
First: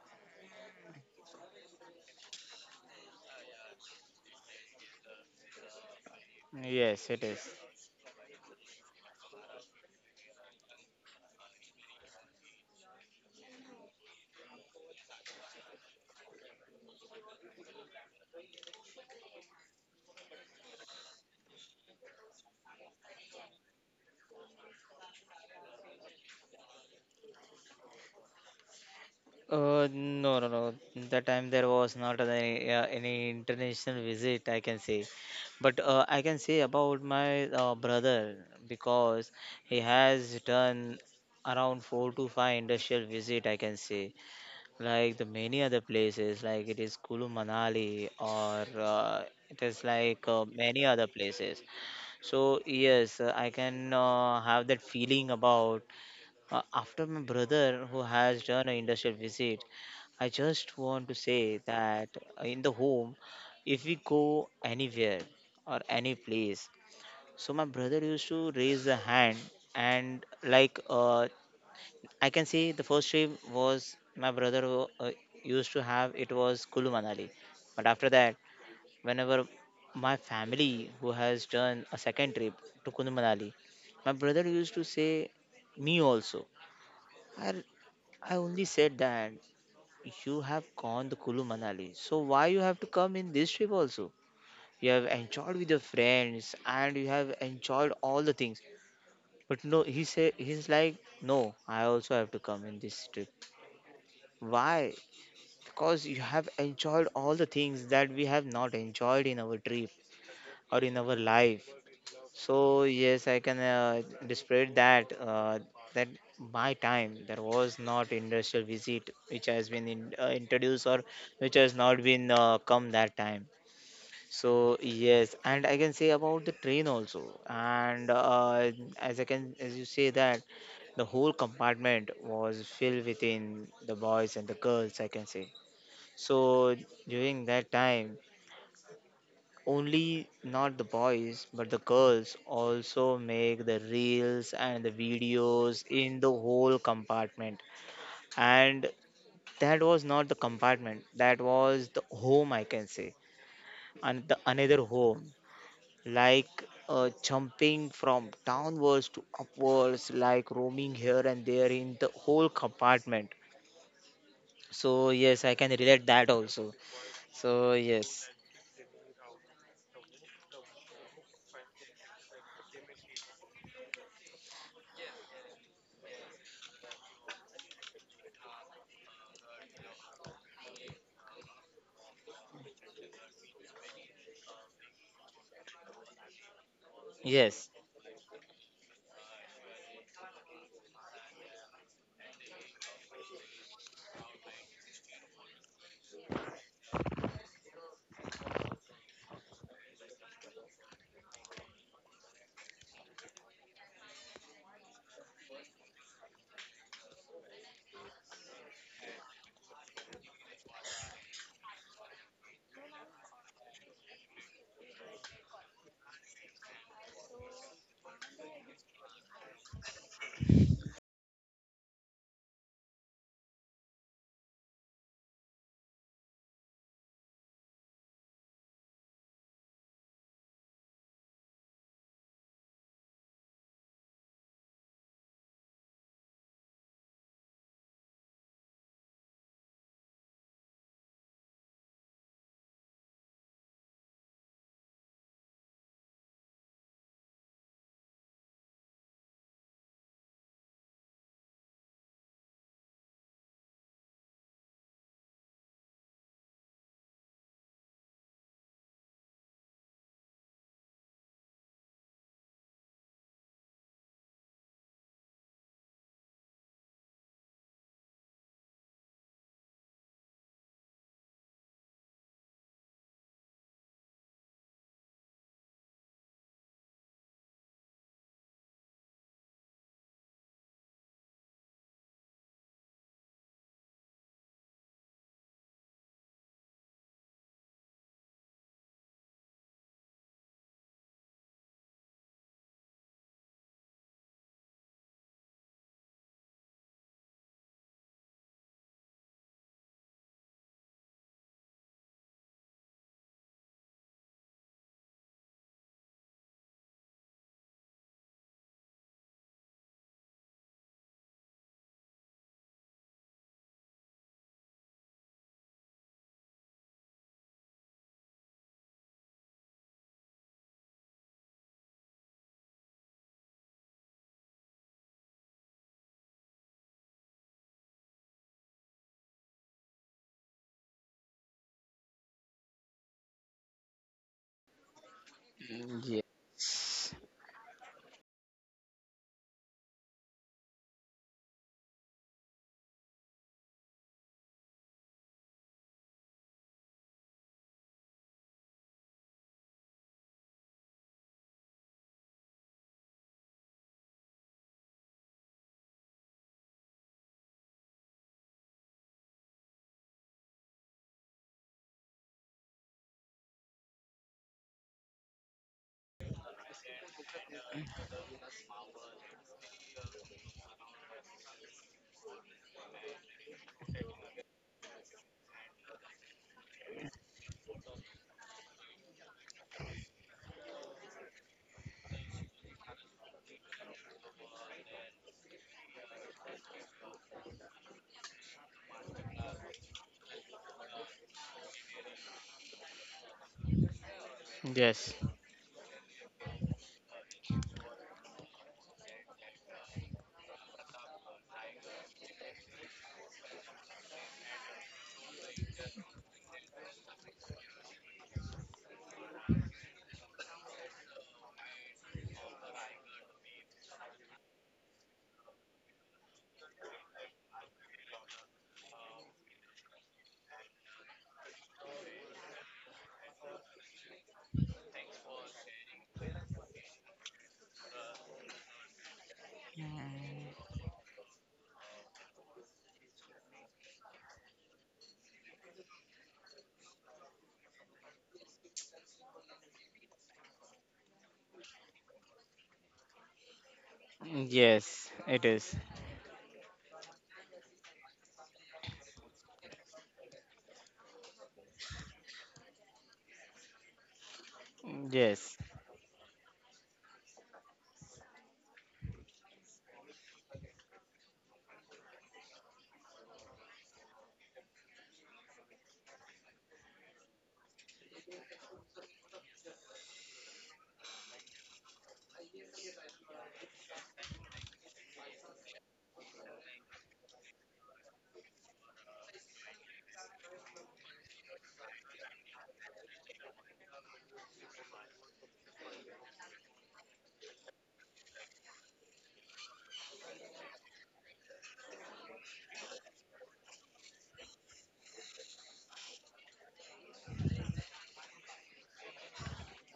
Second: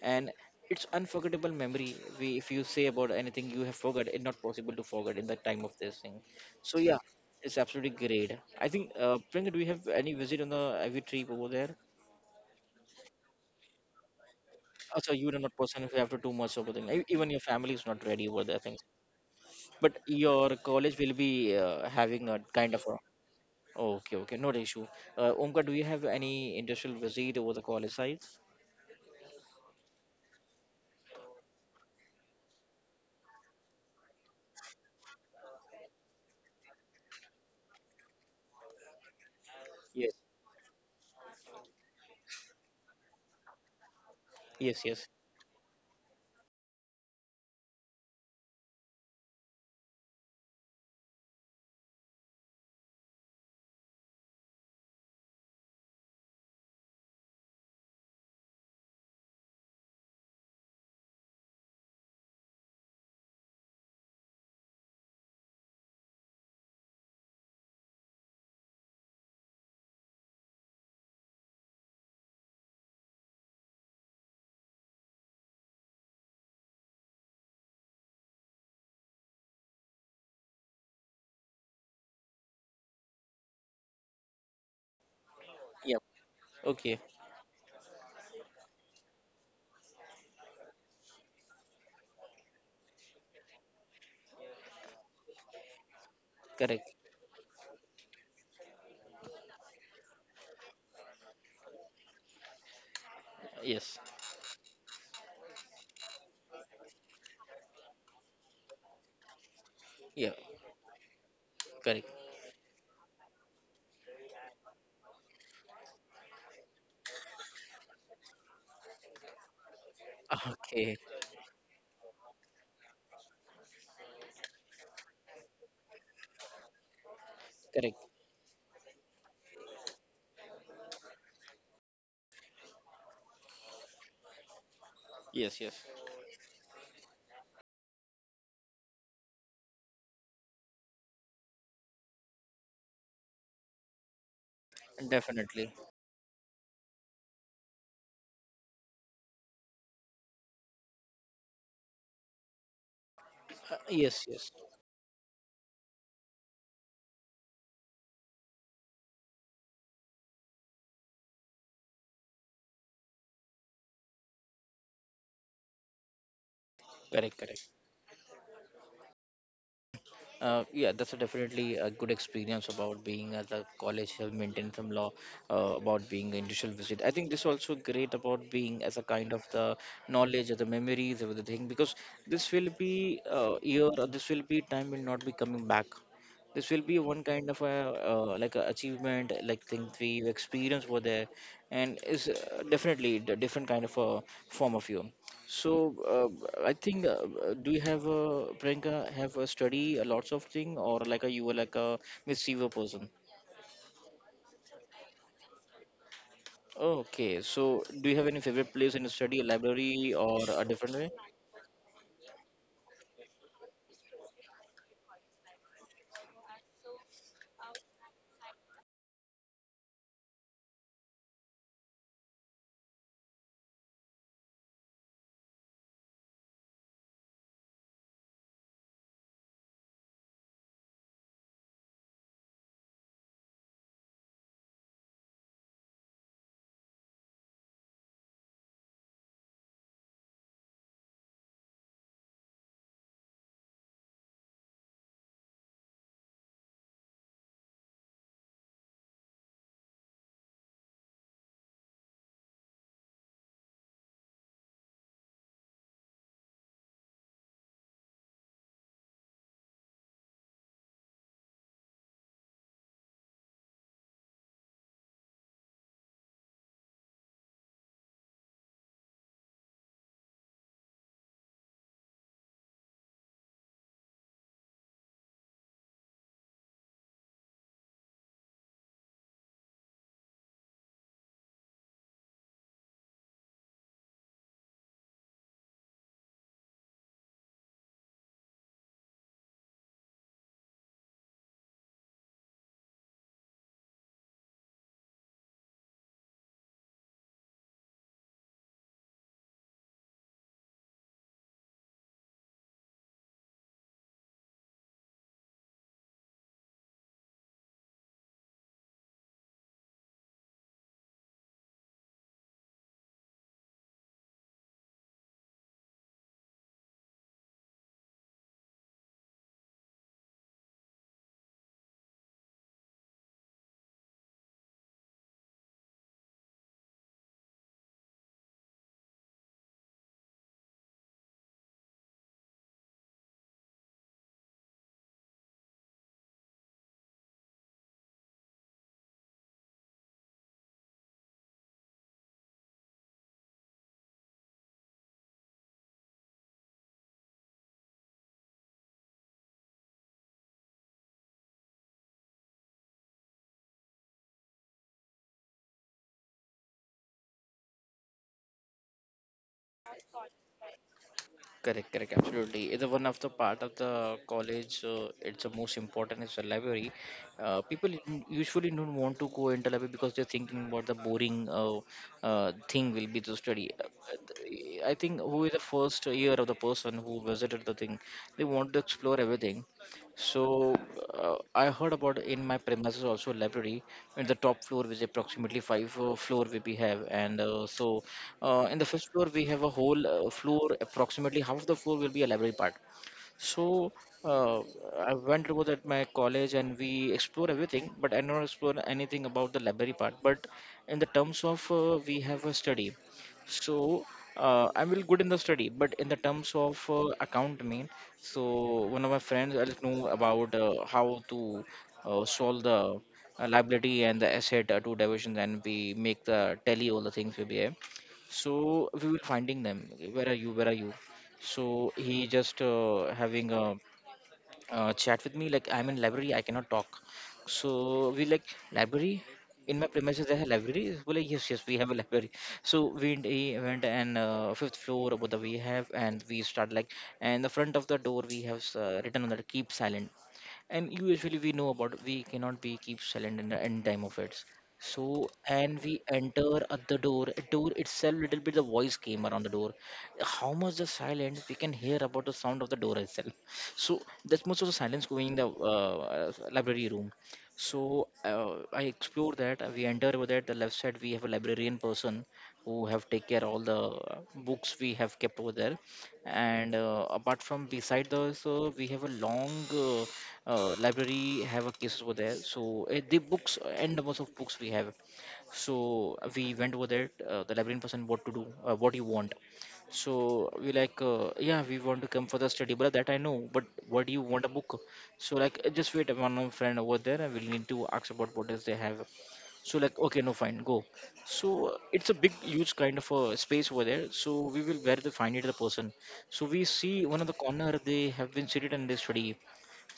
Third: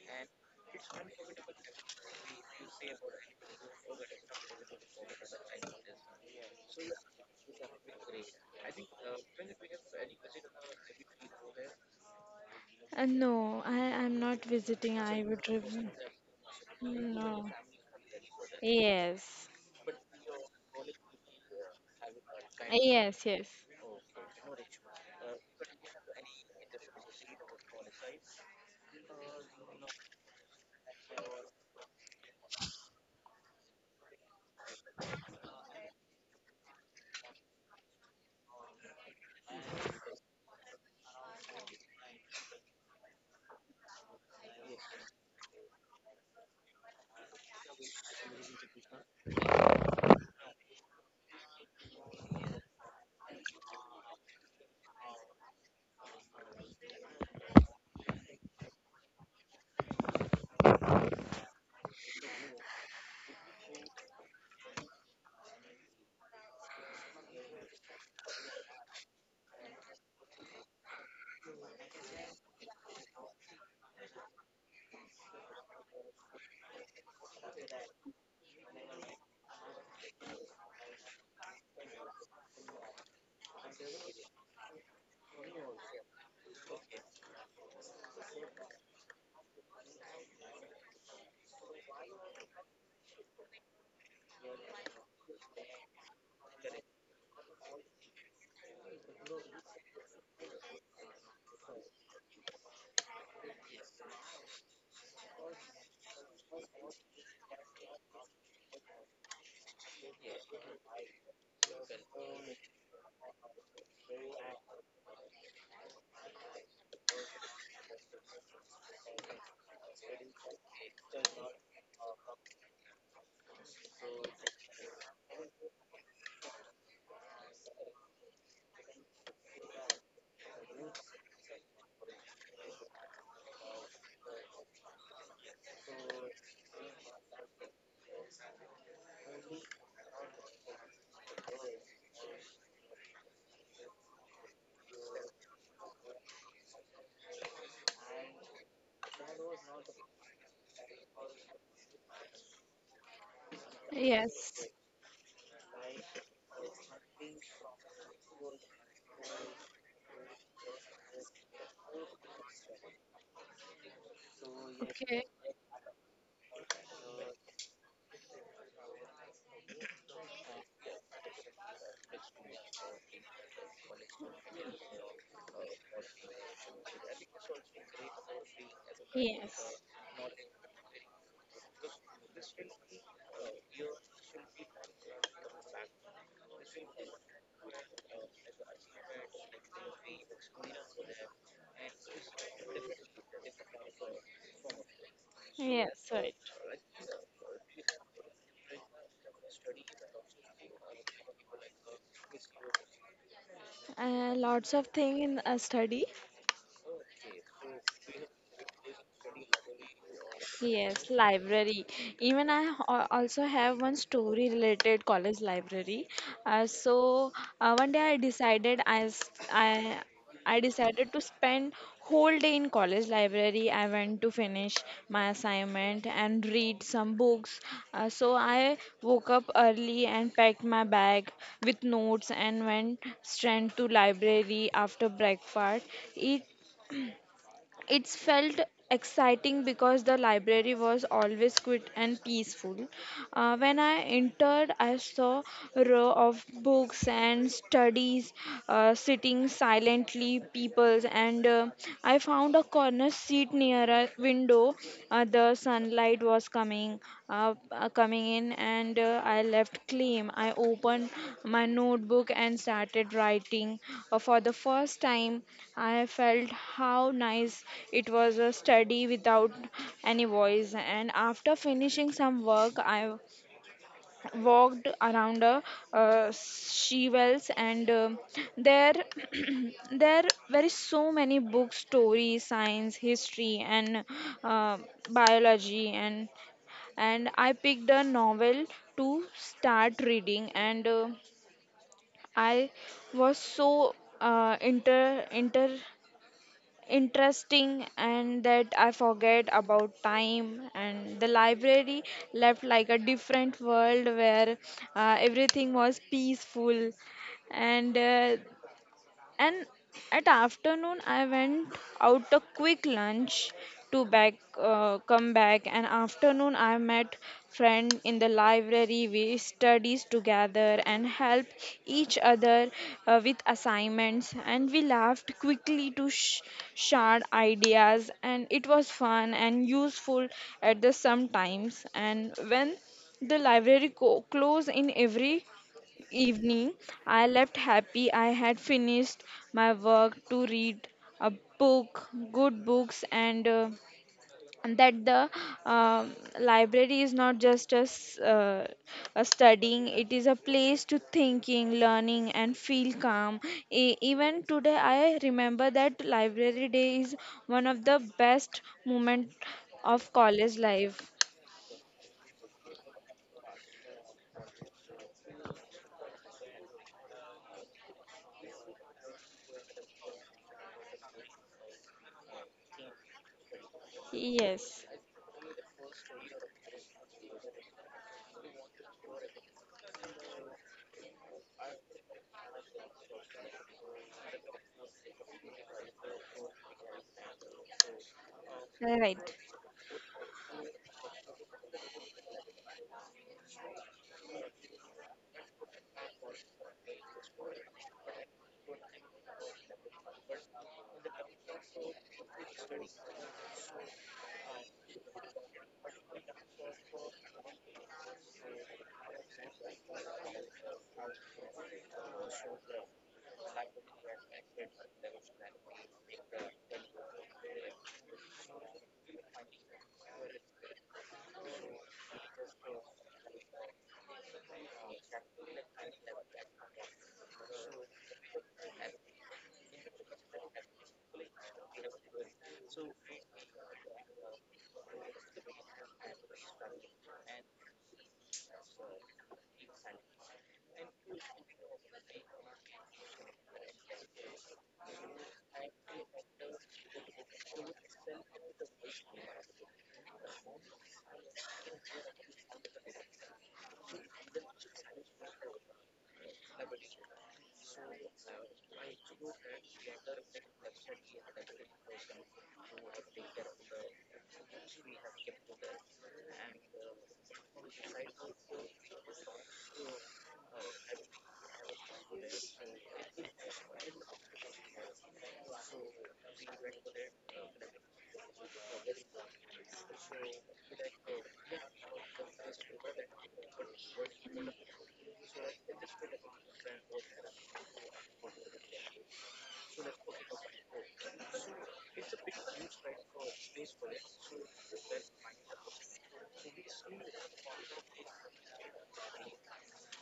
And it's unforgettable memory, we if you say about anything you have forgot, it's not possible to forget in the time of this thing. So yeah, yes, it is. it's absolutely great, I think. Priyanka, do you have any visit on the ivy trip over there? No, I I'm not visiting, so Also I you are would not rev person if you have to do Much of a thing, e- even your no. family is not ready over there things. Yes, But your college will be having a kind right? of a. Yes, yes, Okay, okay, not an issue. Omkar, do you have any industrial visit over the college sites? No, no, no. That time there was not any international visit, I can say. But I can say about my brother, because he Yes, has done around four to five industrial visit, I can say. yes, yes. Like the many other places, like it is Kulu Manali, or it is like many other places. So yes, I can have that feeling about, after my brother who has done an industrial visit, I just want to say that, in the home, if we go anywhere or any place, so my brother used to raise the hand and like, I can say the first trip was my brother who, used to have, it was Kulu Manali. But after that, whenever my family who has done a second trip to Kulu Manali, my brother used to say me Yeah. also. Okay, I I only said that you have gone to Kulu Manali. So why you have to come in this trip also? You have enjoyed with your friends and you correct. have enjoyed all the things. But no, he said, he's like, no, I also have to come in this trip. Yes. Why? Because you have enjoyed all the things that we have not enjoyed in our trip Yeah, or in our life. correct. So yes, I can display that, that my time there was not industrial visit which has been introduced, or Okay, which has not been come that time. So yes, and I can say about the train also. And correct. As I can as you say that the whole compartment was filled within the boys and the girls, I can say. Yes, yes. So during that time, only not the boys, but the girls also make the reels and the videos Definitely. in the whole compartment. And that was not the compartment, that was the home, I can say, and the Yes, yes. another yes. home, like jumping from downwards to upwards, like roaming here and there in the whole compartment. So yes, Okay. I can relate that also. Correct, So correct. yes, Yeah, that's a definitely a good experience about being at the college, have maintained some law about being an initial visit. I think this also great about So being yes. as a kind Okay. of Yes, the knowledge or the memories or the thing, because this will be year or this will be time will not be coming back. This will be one yes, kind of a like a achievement, like things we experience were there, and is definitely a different kind of a form of you. so So yes, right. I think do you have a Priyanka have a study a lots of thing or like a you were like a receiver person? Lots of thing in a study. Okay, so do you have any favorite place in a study, a library or a different Yes, way? library. Even I also have one story related college library. Uh, so One day I decided I I decided to spend whole day in college library. I went to finish my assignment and read some books. So I woke up early and packed my bag with notes and went straight to library after breakfast. It it felt exciting because the library was always quiet and peaceful. When I entered, I saw a row of books and studies sitting silently, people, and I found a corner seat near a window. The sunlight was coming in, and I left claim. I opened my notebook and started writing. For the first time, I felt how nice it was a study without any voice. And after finishing some work, I walked around a she wells, and there there were so many books stories science history and uh, biology, and I picked a novel to start reading. And I was so uh, inter inter interesting and that I forget about time, and the library left like a different world where everything was peaceful. And uh, and at afternoon, I went out a quick lunch to back, come back. And afternoon, I met friend in the library. We studies together and help each other with assignments. And we laughed quickly to share ideas. And it was fun and useful at the sometimes. And when the library close in every evening, I left happy. I had finished my work to read a book, good books, and that the uh, library is not just a, a studying, it is a place to thinking, learning, and feel calm. Even today, I remember that library day is one of the best moment of college life. Correct, correct, absolutely. It's a one of the part of the college. It's the most important is the library. People usually don't want to go into library because they're thinking about the boring thing will be to study. Yes. I think who is the first year of the person who visited the thing, they want to explore everything. So I heard about in my premises also library in the top floor, which approximately five floor we have, and so in the fifth floor, Right. we have a whole floor, approximately half of the floor will be a library part. So uh, yes, I went over at my college and we explore everything, but I don't explore anything about the library part. But in the terms of we have a study, so I'm really good in the study, but in the terms of account main, so one of my friends I know about how to solve the liability and the asset two divisions, and we make the tally all the things we behave. So we were finding them. Where are you? Where are you? So he just having a, chat with me like, I'm in library, I cannot talk. So we like, library, in my premises there's a yes. library. Well, like, yes, yes, we have a library. So we he went, and fifth floor about the we have, and we start like, and the front of the door we have written on that, keep silent. And usually we know about we cannot be keep silent in the end time of it. So Yes, it is. and we enter at the door itself, little bit the voice came around the door. How much the silence we can hear about the sound of the door itself. So that's much of the silence going in the Yes. Library room. So I explore that, we enter over there, the left side we have a librarian person who have take care all the books we have kept over there. And apart from beside those we have a long uh, library have a case over there, so the books and numbers of books we have. So we went over there, the librarian person, what to do, what you want. So we like, yeah, we want to come for the study. But that I know, but what do you want, a book? So like, just wait, one of friend over there and we'll need to ask about what does they have." So like, okay, no, fine, go. So it's a big huge kind of a space over there, so we will where to find it the person. So we see one of the corner, they have been seated and they study.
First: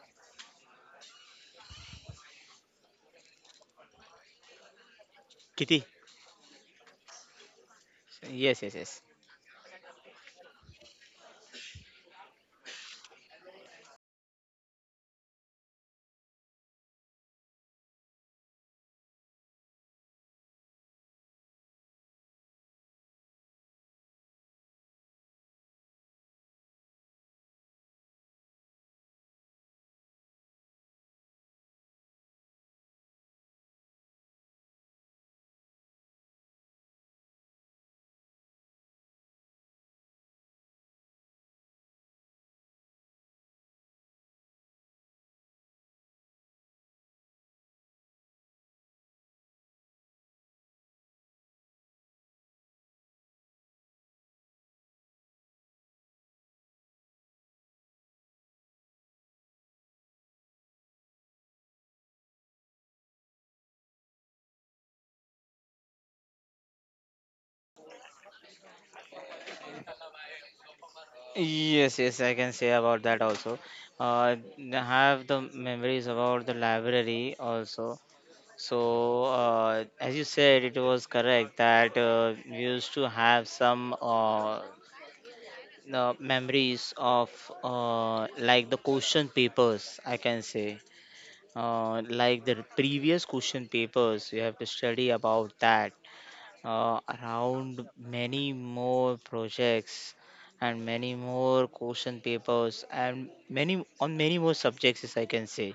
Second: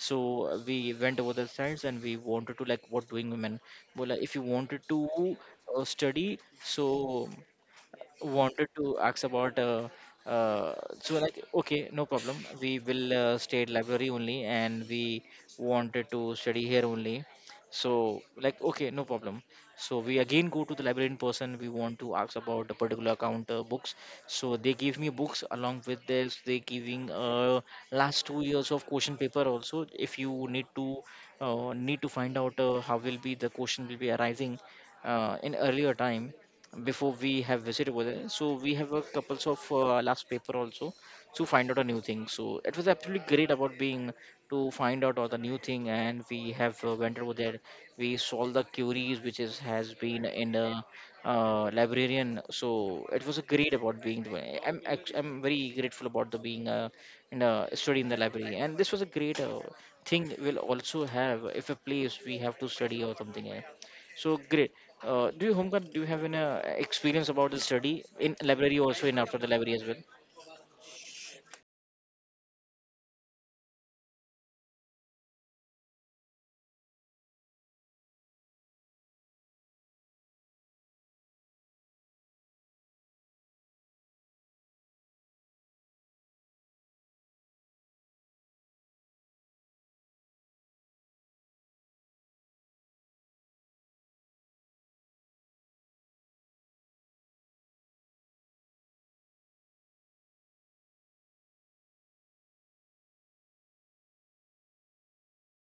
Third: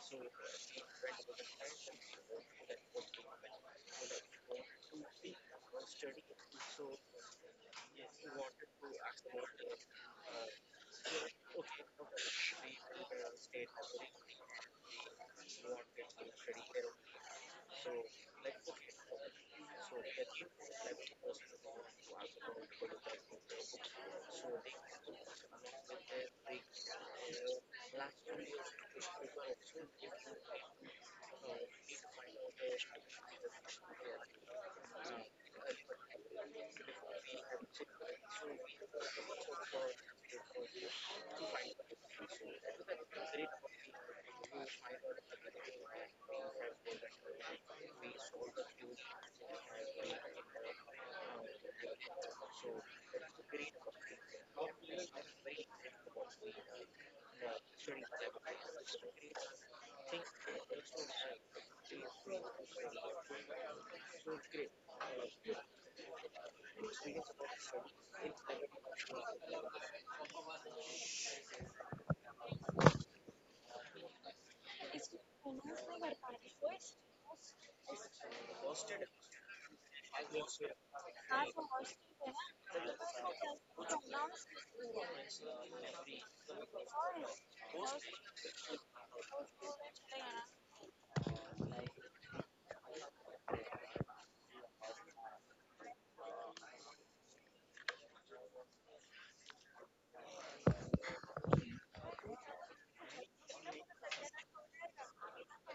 So we went over the sites and we wanted to like, what doing women. Well, like, if you wanted to Kitty. study. So Yes, wanted yes, to yes. ask about uh, so like, okay, no problem, we will stay at library only, and we wanted to study here only. So like, okay, no problem. So we again go to the library in person, we want to ask about the particular account books. So they give me books. Along with this, they giving last 2 years of question paper also, if you need to need to find out how will be the question will be arising in earlier time before we have visit over there. So we have a couple of last paper also to find out a new thing. So it was absolutely great about being to find out all the new thing, and we have went over there. We solved the queries which is has been in the librarian. So it was a great about being. I'm I'm very grateful about the being in a study in the library, and this was a great. Thing we'll also have if a place we have to study or something so great. Do you, Homkar, do you have any experience about the study in library also in after the library as well? Yes, yes, I can say about that also. Have the memories about the library also. So, as you said, it was correct that we used to have some memories of, like the question papers, I can say. Like the previous question papers, you have to study about that, around many more projects and many more question papers and many on many more subjects, as I can say.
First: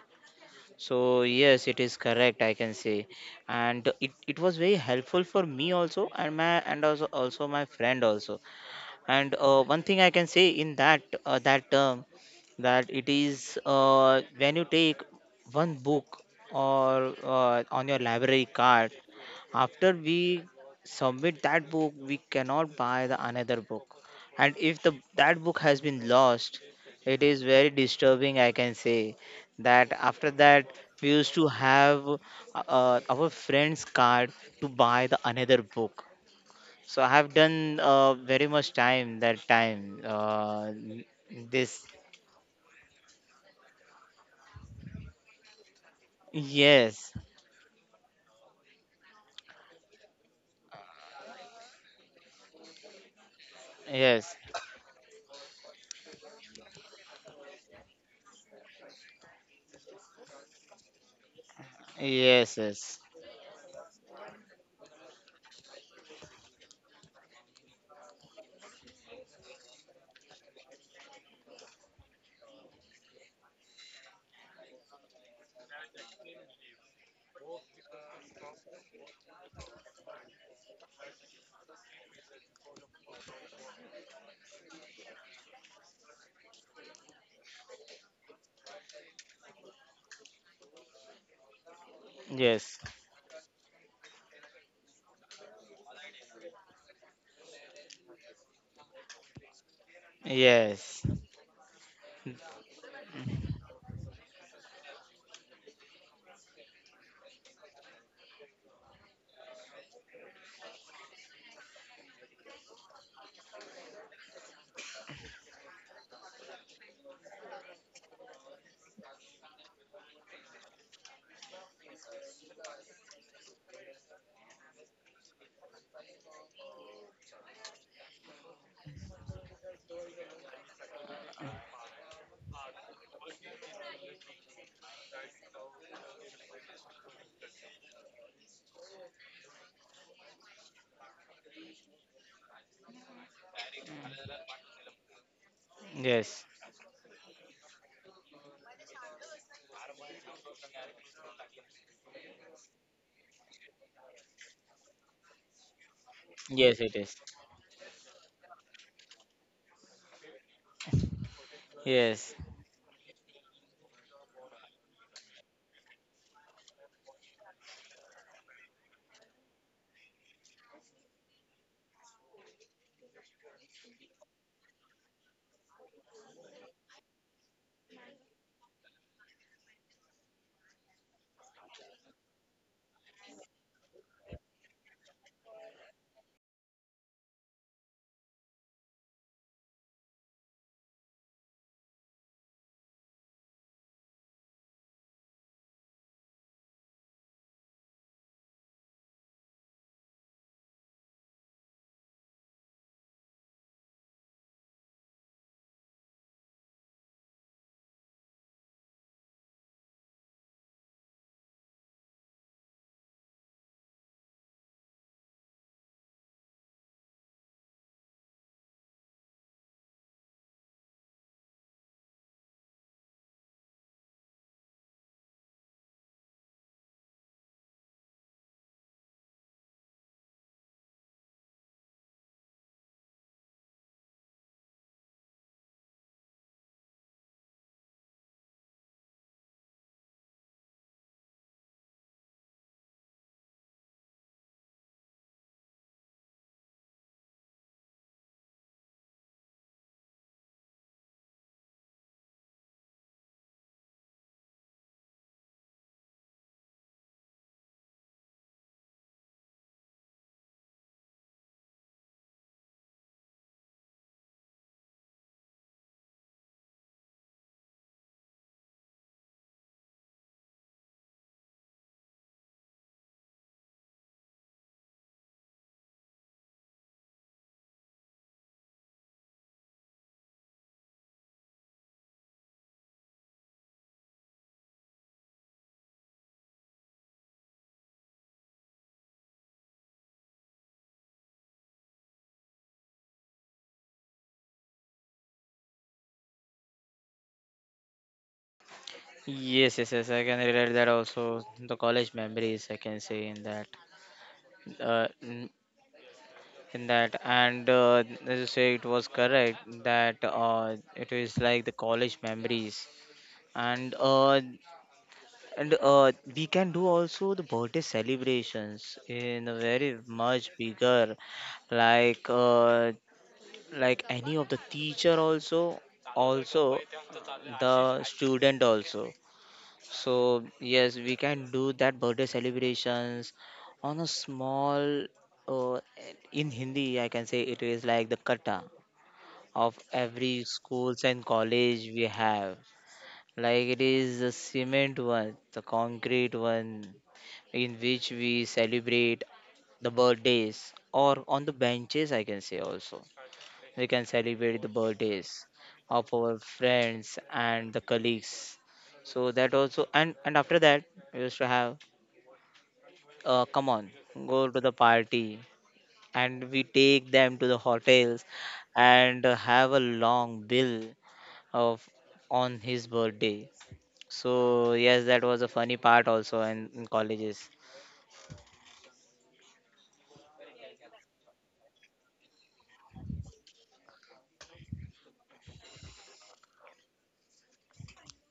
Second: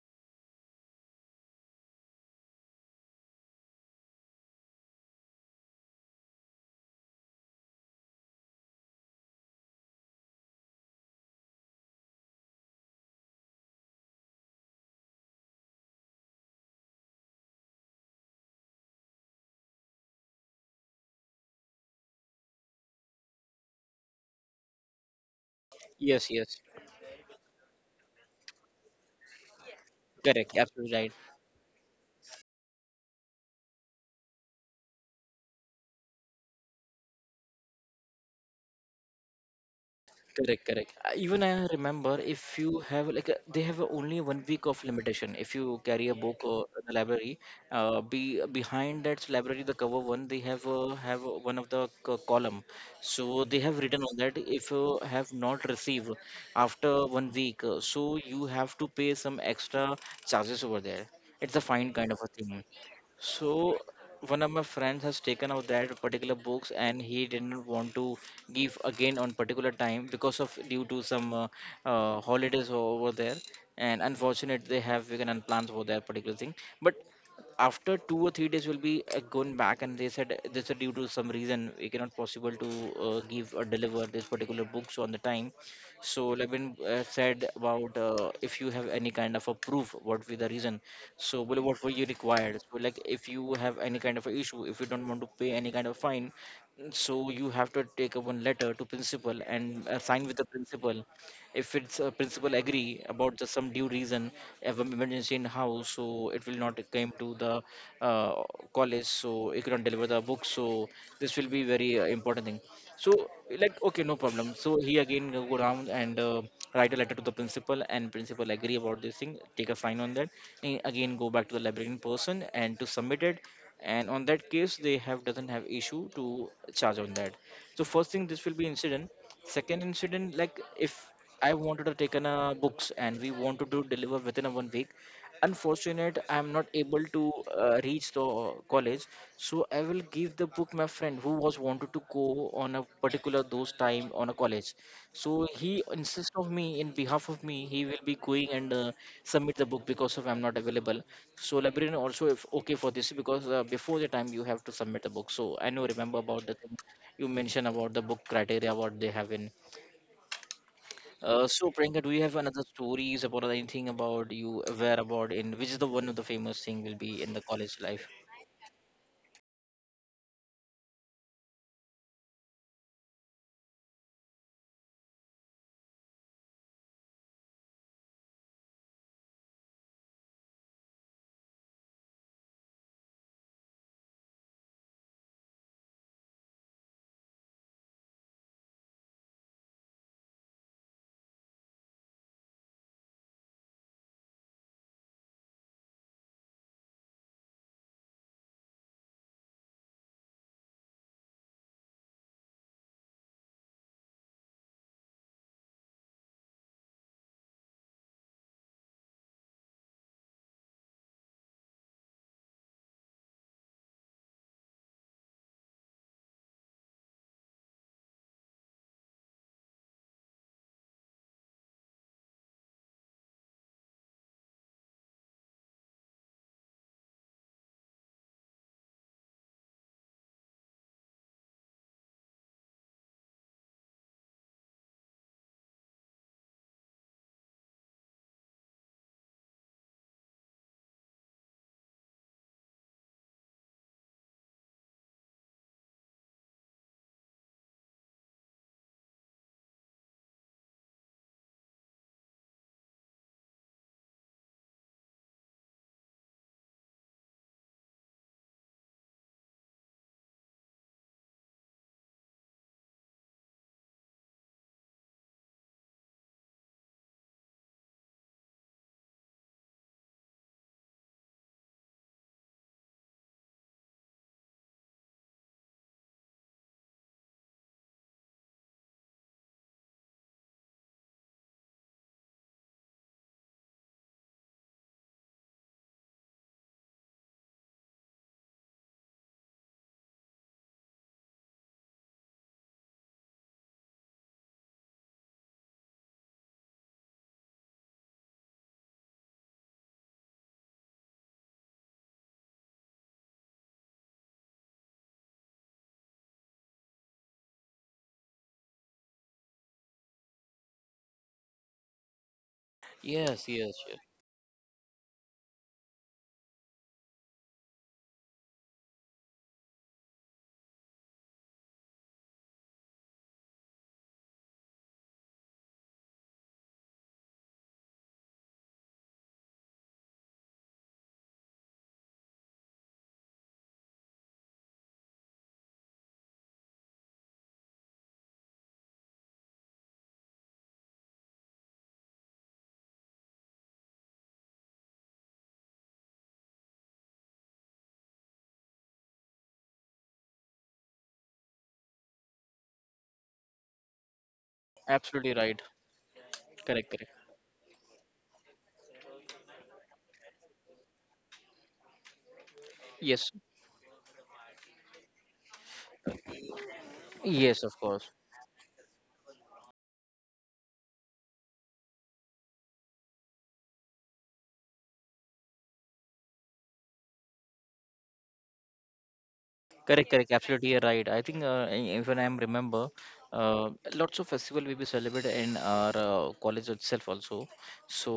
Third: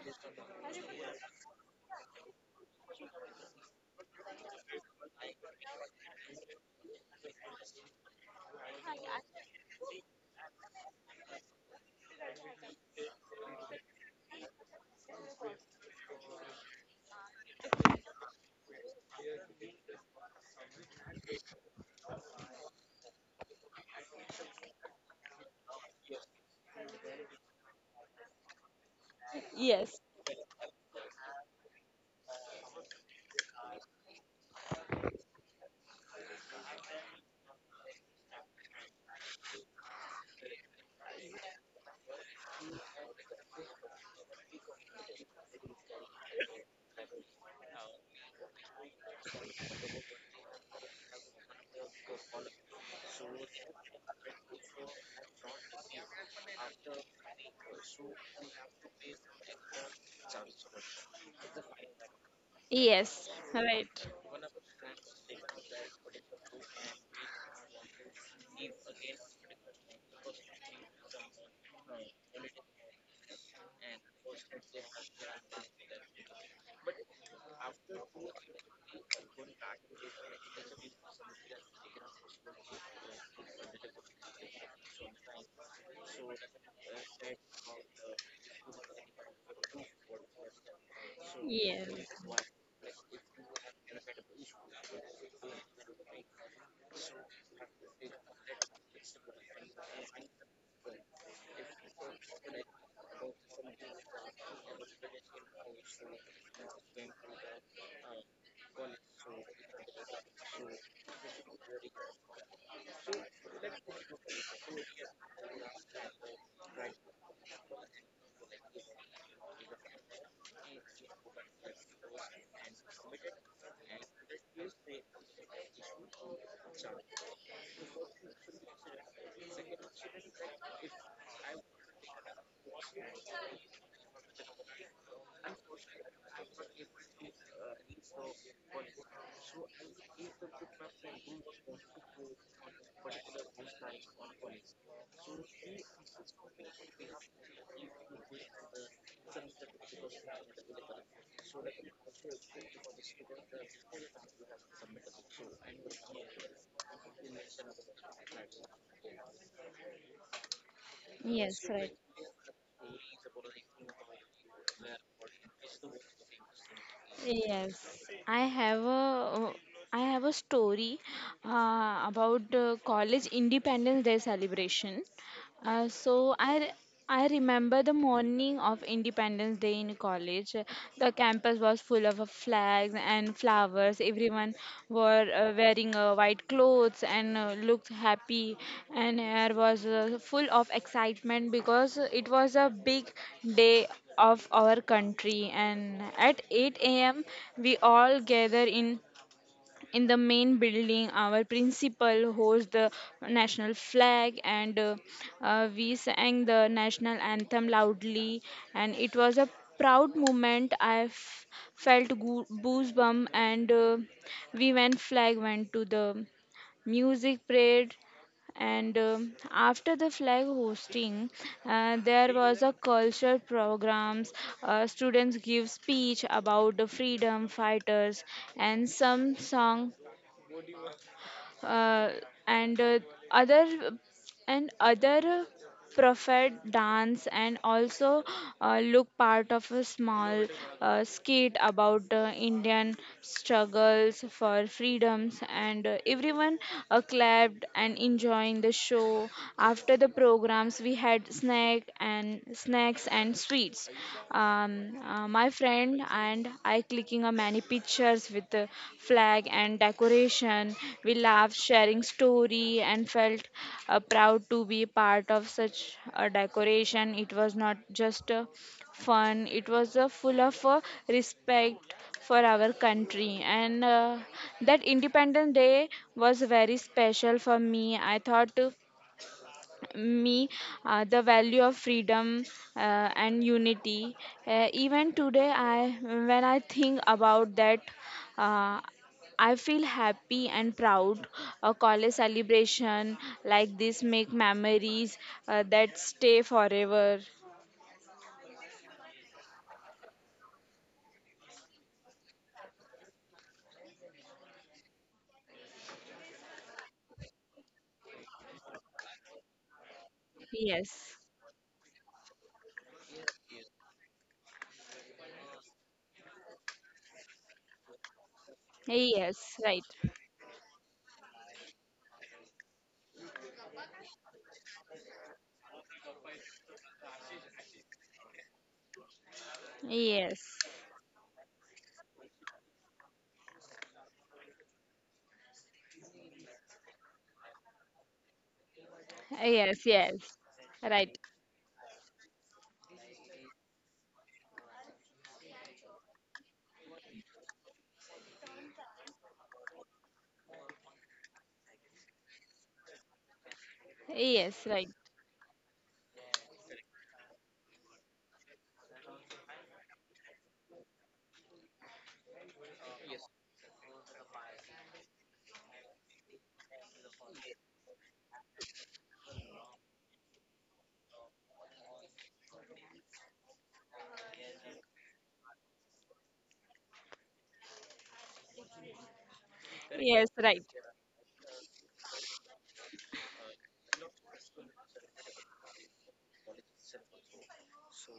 So yes, it is correct, I can say. And it was very helpful for me also, and my and also my friend also. And one thing I can say in that, that term, that it is, when you take one book, or on your library card, after we submit that book, we cannot buy the another book. And if the that book has been Yes, yes, lost, it is very disturbing, I can say, that Yes. after correct, that absolutely right. we used to have our friend's card to buy the another book. So I have done very much time that time. Correct, correct. Even This I remember, if you have like a, they have only 1 week of limitation. If you carry a book or Yes, the library, be behind that library the cover one they have one of the column. So they have written yes, on that, if you have not received after 1 week, so you have to pay some extra charges over there. It's a fine kind of a yes, thing. yes, Yes. So Right. one of my friends has taken out that particular books and he didn't want to give again on particular time because of due to some holidays over there, and unfortunately they have vegan and plans for that particular thing. But after 2 or 3 days we'll be going back, and they said this is due to some reason we cannot possible to give or deliver this particular books on the time. So levin said about if you have any kind of a proof what be the reason. So well, what Yes. were you yes, required. So like, if you have any kind of a issue, if you don't want to pay any kind of fine, so you have to take a one letter to principal and sign with the yes, principal. If it's a principal agree about the some due reason of an emergency in house, so it will not come to the uh, college, so it cannot deliver the book. So this will be very important thing. So like, okay, no problem. So he again go down and write a letter to the principal, and principal agree about this thing, take a sign on that. Eh, again go back to the library in person and to submit it. And on that case, they have doesn't have issue to charge on that. So first thing, this will be incident. Second incident, like, if I wanted to take in books and we wanted to deliver within a 1 week, unfortunate I am not able to reach the college, so I will give the book my friend who was wanted to go on a particular those time on a college. So he yes, insists of me, in behalf of me he will be going and submit the book because of I'm not available. So librarian also if okay for this because before the time you have to submit the book. So I know remember about the yes. It thing is. you mentioned about the book criteria what they have in. Yes, So right. Priyanka, do Yes. you have another stories about anything about you aware about in which is the one of the famous thing will be in the college Yes, life? I have a story about college Independence Day celebration. Uh, so I re- I remember the morning of Independence Day in college. The campus was full of flags and flowers. Everyone were wearing white clothes and looked happy. And air was full of excitement because it was a big day of our country. And at 8 a.m., we all gather in the main building. Our principal holds the national flag, and we sang the national anthem loudly. And it was a proud moment. I felt goosebump, and we went flag went to the music parade. And after the flag hosting, there was a cultural programs. Students give speech about the freedom fighters and some song, uh, and other other prophet dance, and also look part of a small skit about Indian struggles for freedoms. And everyone clapped and enjoying the show. After the programs we had snack and snacks and sweets. My friend and I clicking on many pictures with the flag and decoration. We laughed, sharing story, and felt proud to be part of such a decoration. It was not just fun; it was full of respect for our country. And that Independence Day was very special for me I thought. Me The value of freedom and unity. Even today, I when I think about that, uh, I feel happy and proud. A college celebration like this make memories that stay forever. Yes, yes, yes. I can relate that also. The college memories, I can say in that, uh, in in that. And as you say, it was correct that it is Yes, like the college memories. Yes, and yes, yes. uh, and uh, we can do also the birthday celebrations in a yes, very right. much bigger, like uh, like any of the teacher also the student also. So Yes, yes, we can do that birthday celebrations on a small. Uh, in Hindi, I can say it is like the kata of yes, yes, every schools and right. college we have. Like it is the cement one, the concrete one, in which we celebrate the birthdays, or on the benches, I can say. Also we can celebrate the Yes, right. birthdays Absolutely right. of our Correct, friends correct. and the colleagues. So that also. And after that, we used to have, Yes, come on, go to the party, and we take them to the yes, of course. hotels, and have a long bill of on his birthday. So yes, that was a funny part also in colleges. Correct, Yes, correct. right. Absolutely, you're right. I think if I am remember, lots of festival will be celebrated in our college itself also. So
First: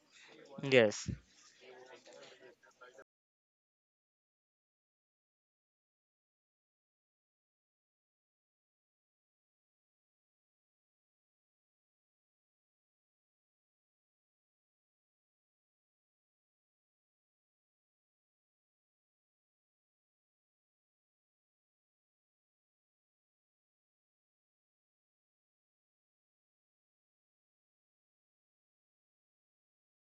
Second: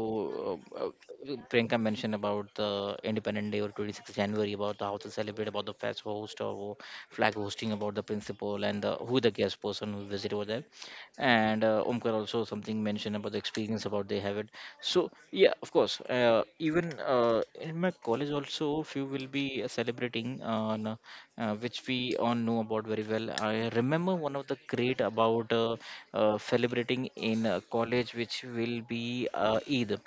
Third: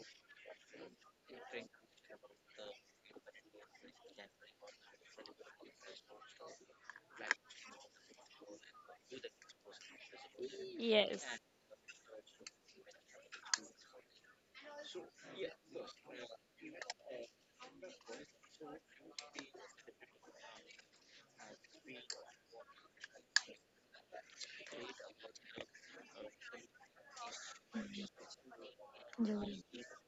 uh, uh, Yes, Priyanka mentioned about the Independent Day or 26th January about the how to celebrate about the fest host or flag hosting about the principal, and the, who the guest person who visit over there. Yes. And Omkar also something mentioned about the experience about they have it. So yeah, of course. Even in my college also, few will be celebrating on. Which we all know about very well. I remember one of the great about celebrating in college, which will be Eid.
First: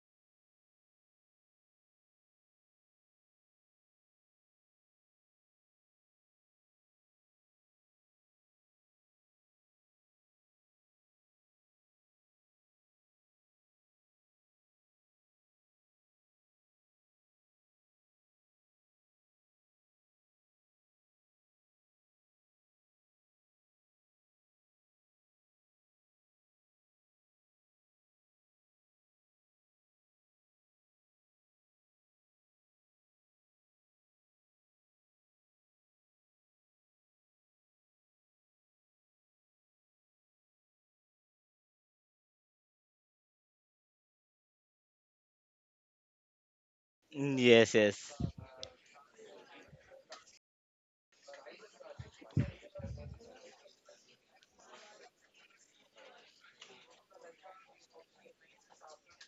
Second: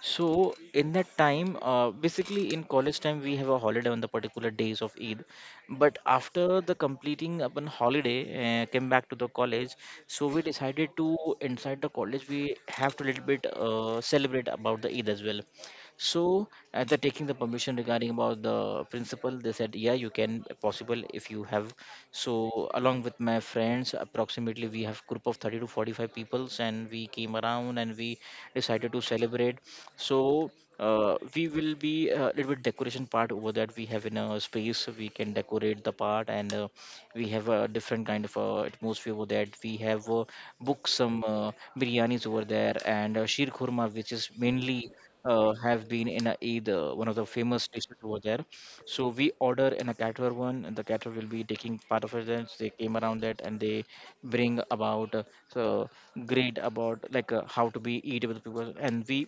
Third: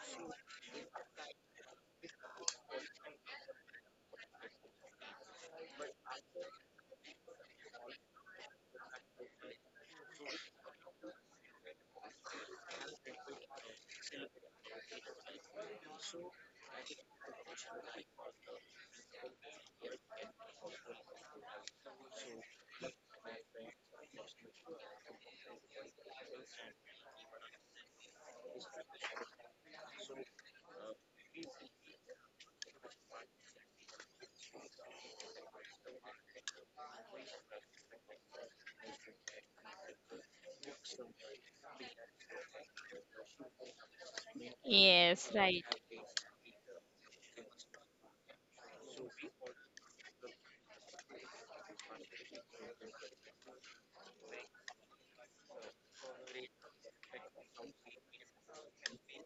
So in that time, basically in college time, we have a holiday on the particular days of Eid. But after the completing upon holiday, came back to the college. So we decided to inside the college, we have to little bit celebrate about the Eid as well. So after taking the permission regarding about the principal, they said, yeah, you can possible if you have. So along with my friends, approximately we have group of 30 to 45 peoples, and we came around and we decided to celebrate so we will be a little bit decoration part over that we have in a space we can decorate the part and we have a different kind of atmosphere over that we have booked some biryanis over there and sheer khurma which is mainly Yes, right. have been in a Eid, one of the famous yes, dishes yes, over there. So we order in a caterer one, and the caterer will be taking part of it. Then they came around that and they bring about so great about like how to be eat with people, and we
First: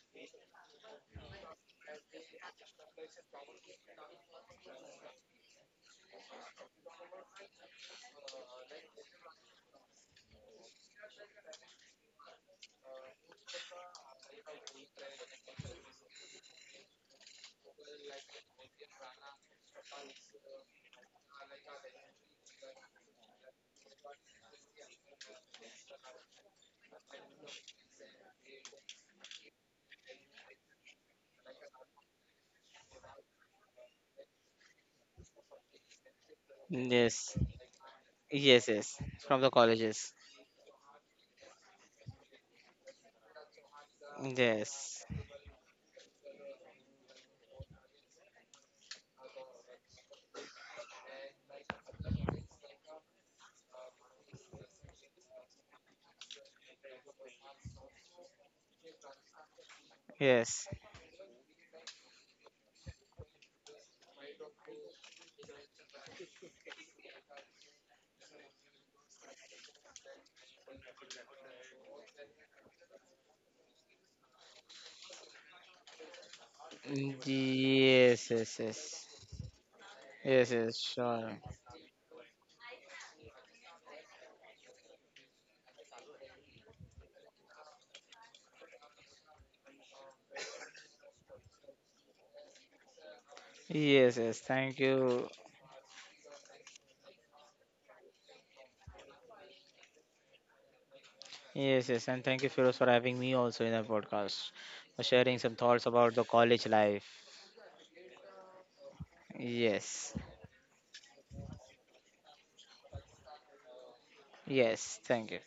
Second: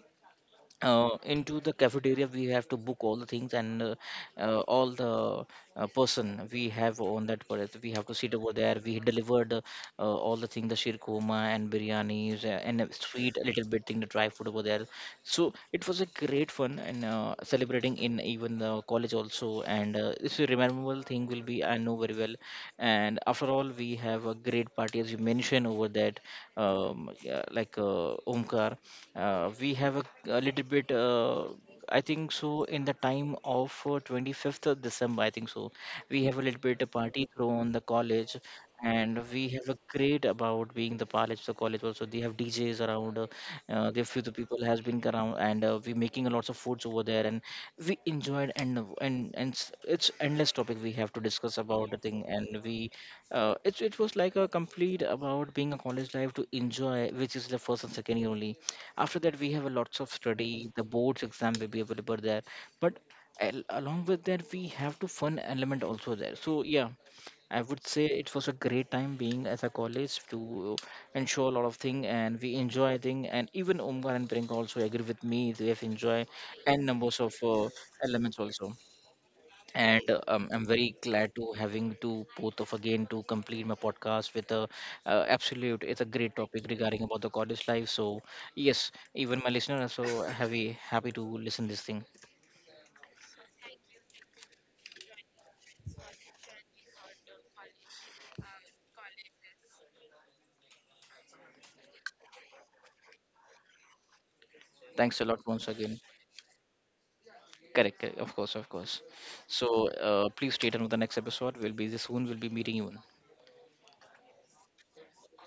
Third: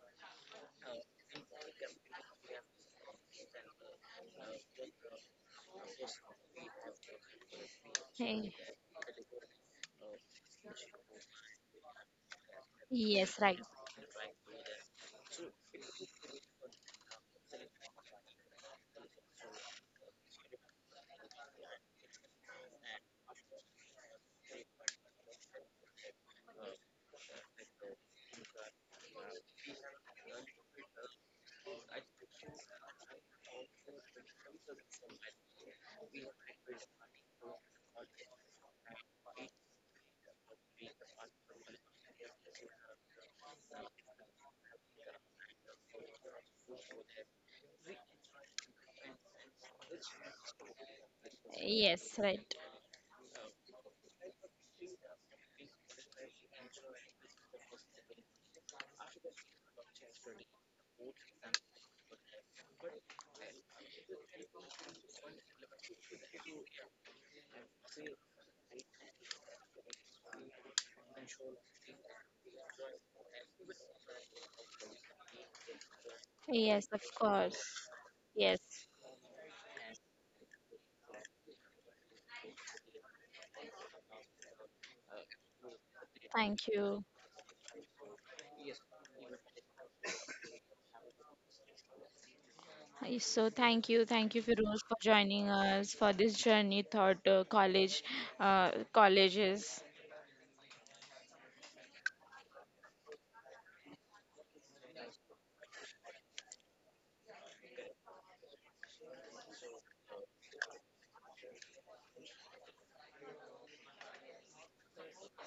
into the cafeteria we have to book all the things and all the person we have on that place we have to sit Eh. over there we delivered all the things, the shirkuma and biryanis and a sweet Yes, a right. little bit thing the dry food over there, so it was a great fun and celebrating in even the college also, and this is rememberable thing will be I know very well. And after all we have a great party as you mentioned over that. Yeah, like Omkar, we have a little bit I think so in the time of 25th of December, I think so we have a little bit a yes, party thrown the college. yes, yes, And from we the have a colleges. great about being the college, the college also they have djs around there few the people has been Yes, around, and we making a lots of foods over there, and we enjoyed and it's endless topic we have to discuss about the Yes, thing. right. And we it was like a complete about being a college life to enjoy, which is the first and second year only. After that we have a lots of study, yes. the boards exam will be available there, but along with that we have to fun element also there. So yeah, I would say it was a great time being as a college to ensure a lot of thing, and we enjoy thing, and even Omkar and Priyanka also agree with me they have enjoy and Yes, of numbers of course. Yes, elements yes, Yes. also. yes. And Yes, I'm yes, very sure. glad to having to both of again to complete my podcast with a absolute it's a great topic Thank regarding you. about the goddess life. So yes, even my listener are so happy to listen this thing. So Yes, thank you, yes. Firoz, Thank for you. joining us for this journey thought college, colleges. Yes, yes. And thank you, Firoz, for having me also in the podcast, for Thanks a sharing lot some once thoughts again. about the college life. Correct, correct, of course, of course. So Yes, please stay tuned with the next episode. We'll be soon. We'll be meeting you. yes. Thank you.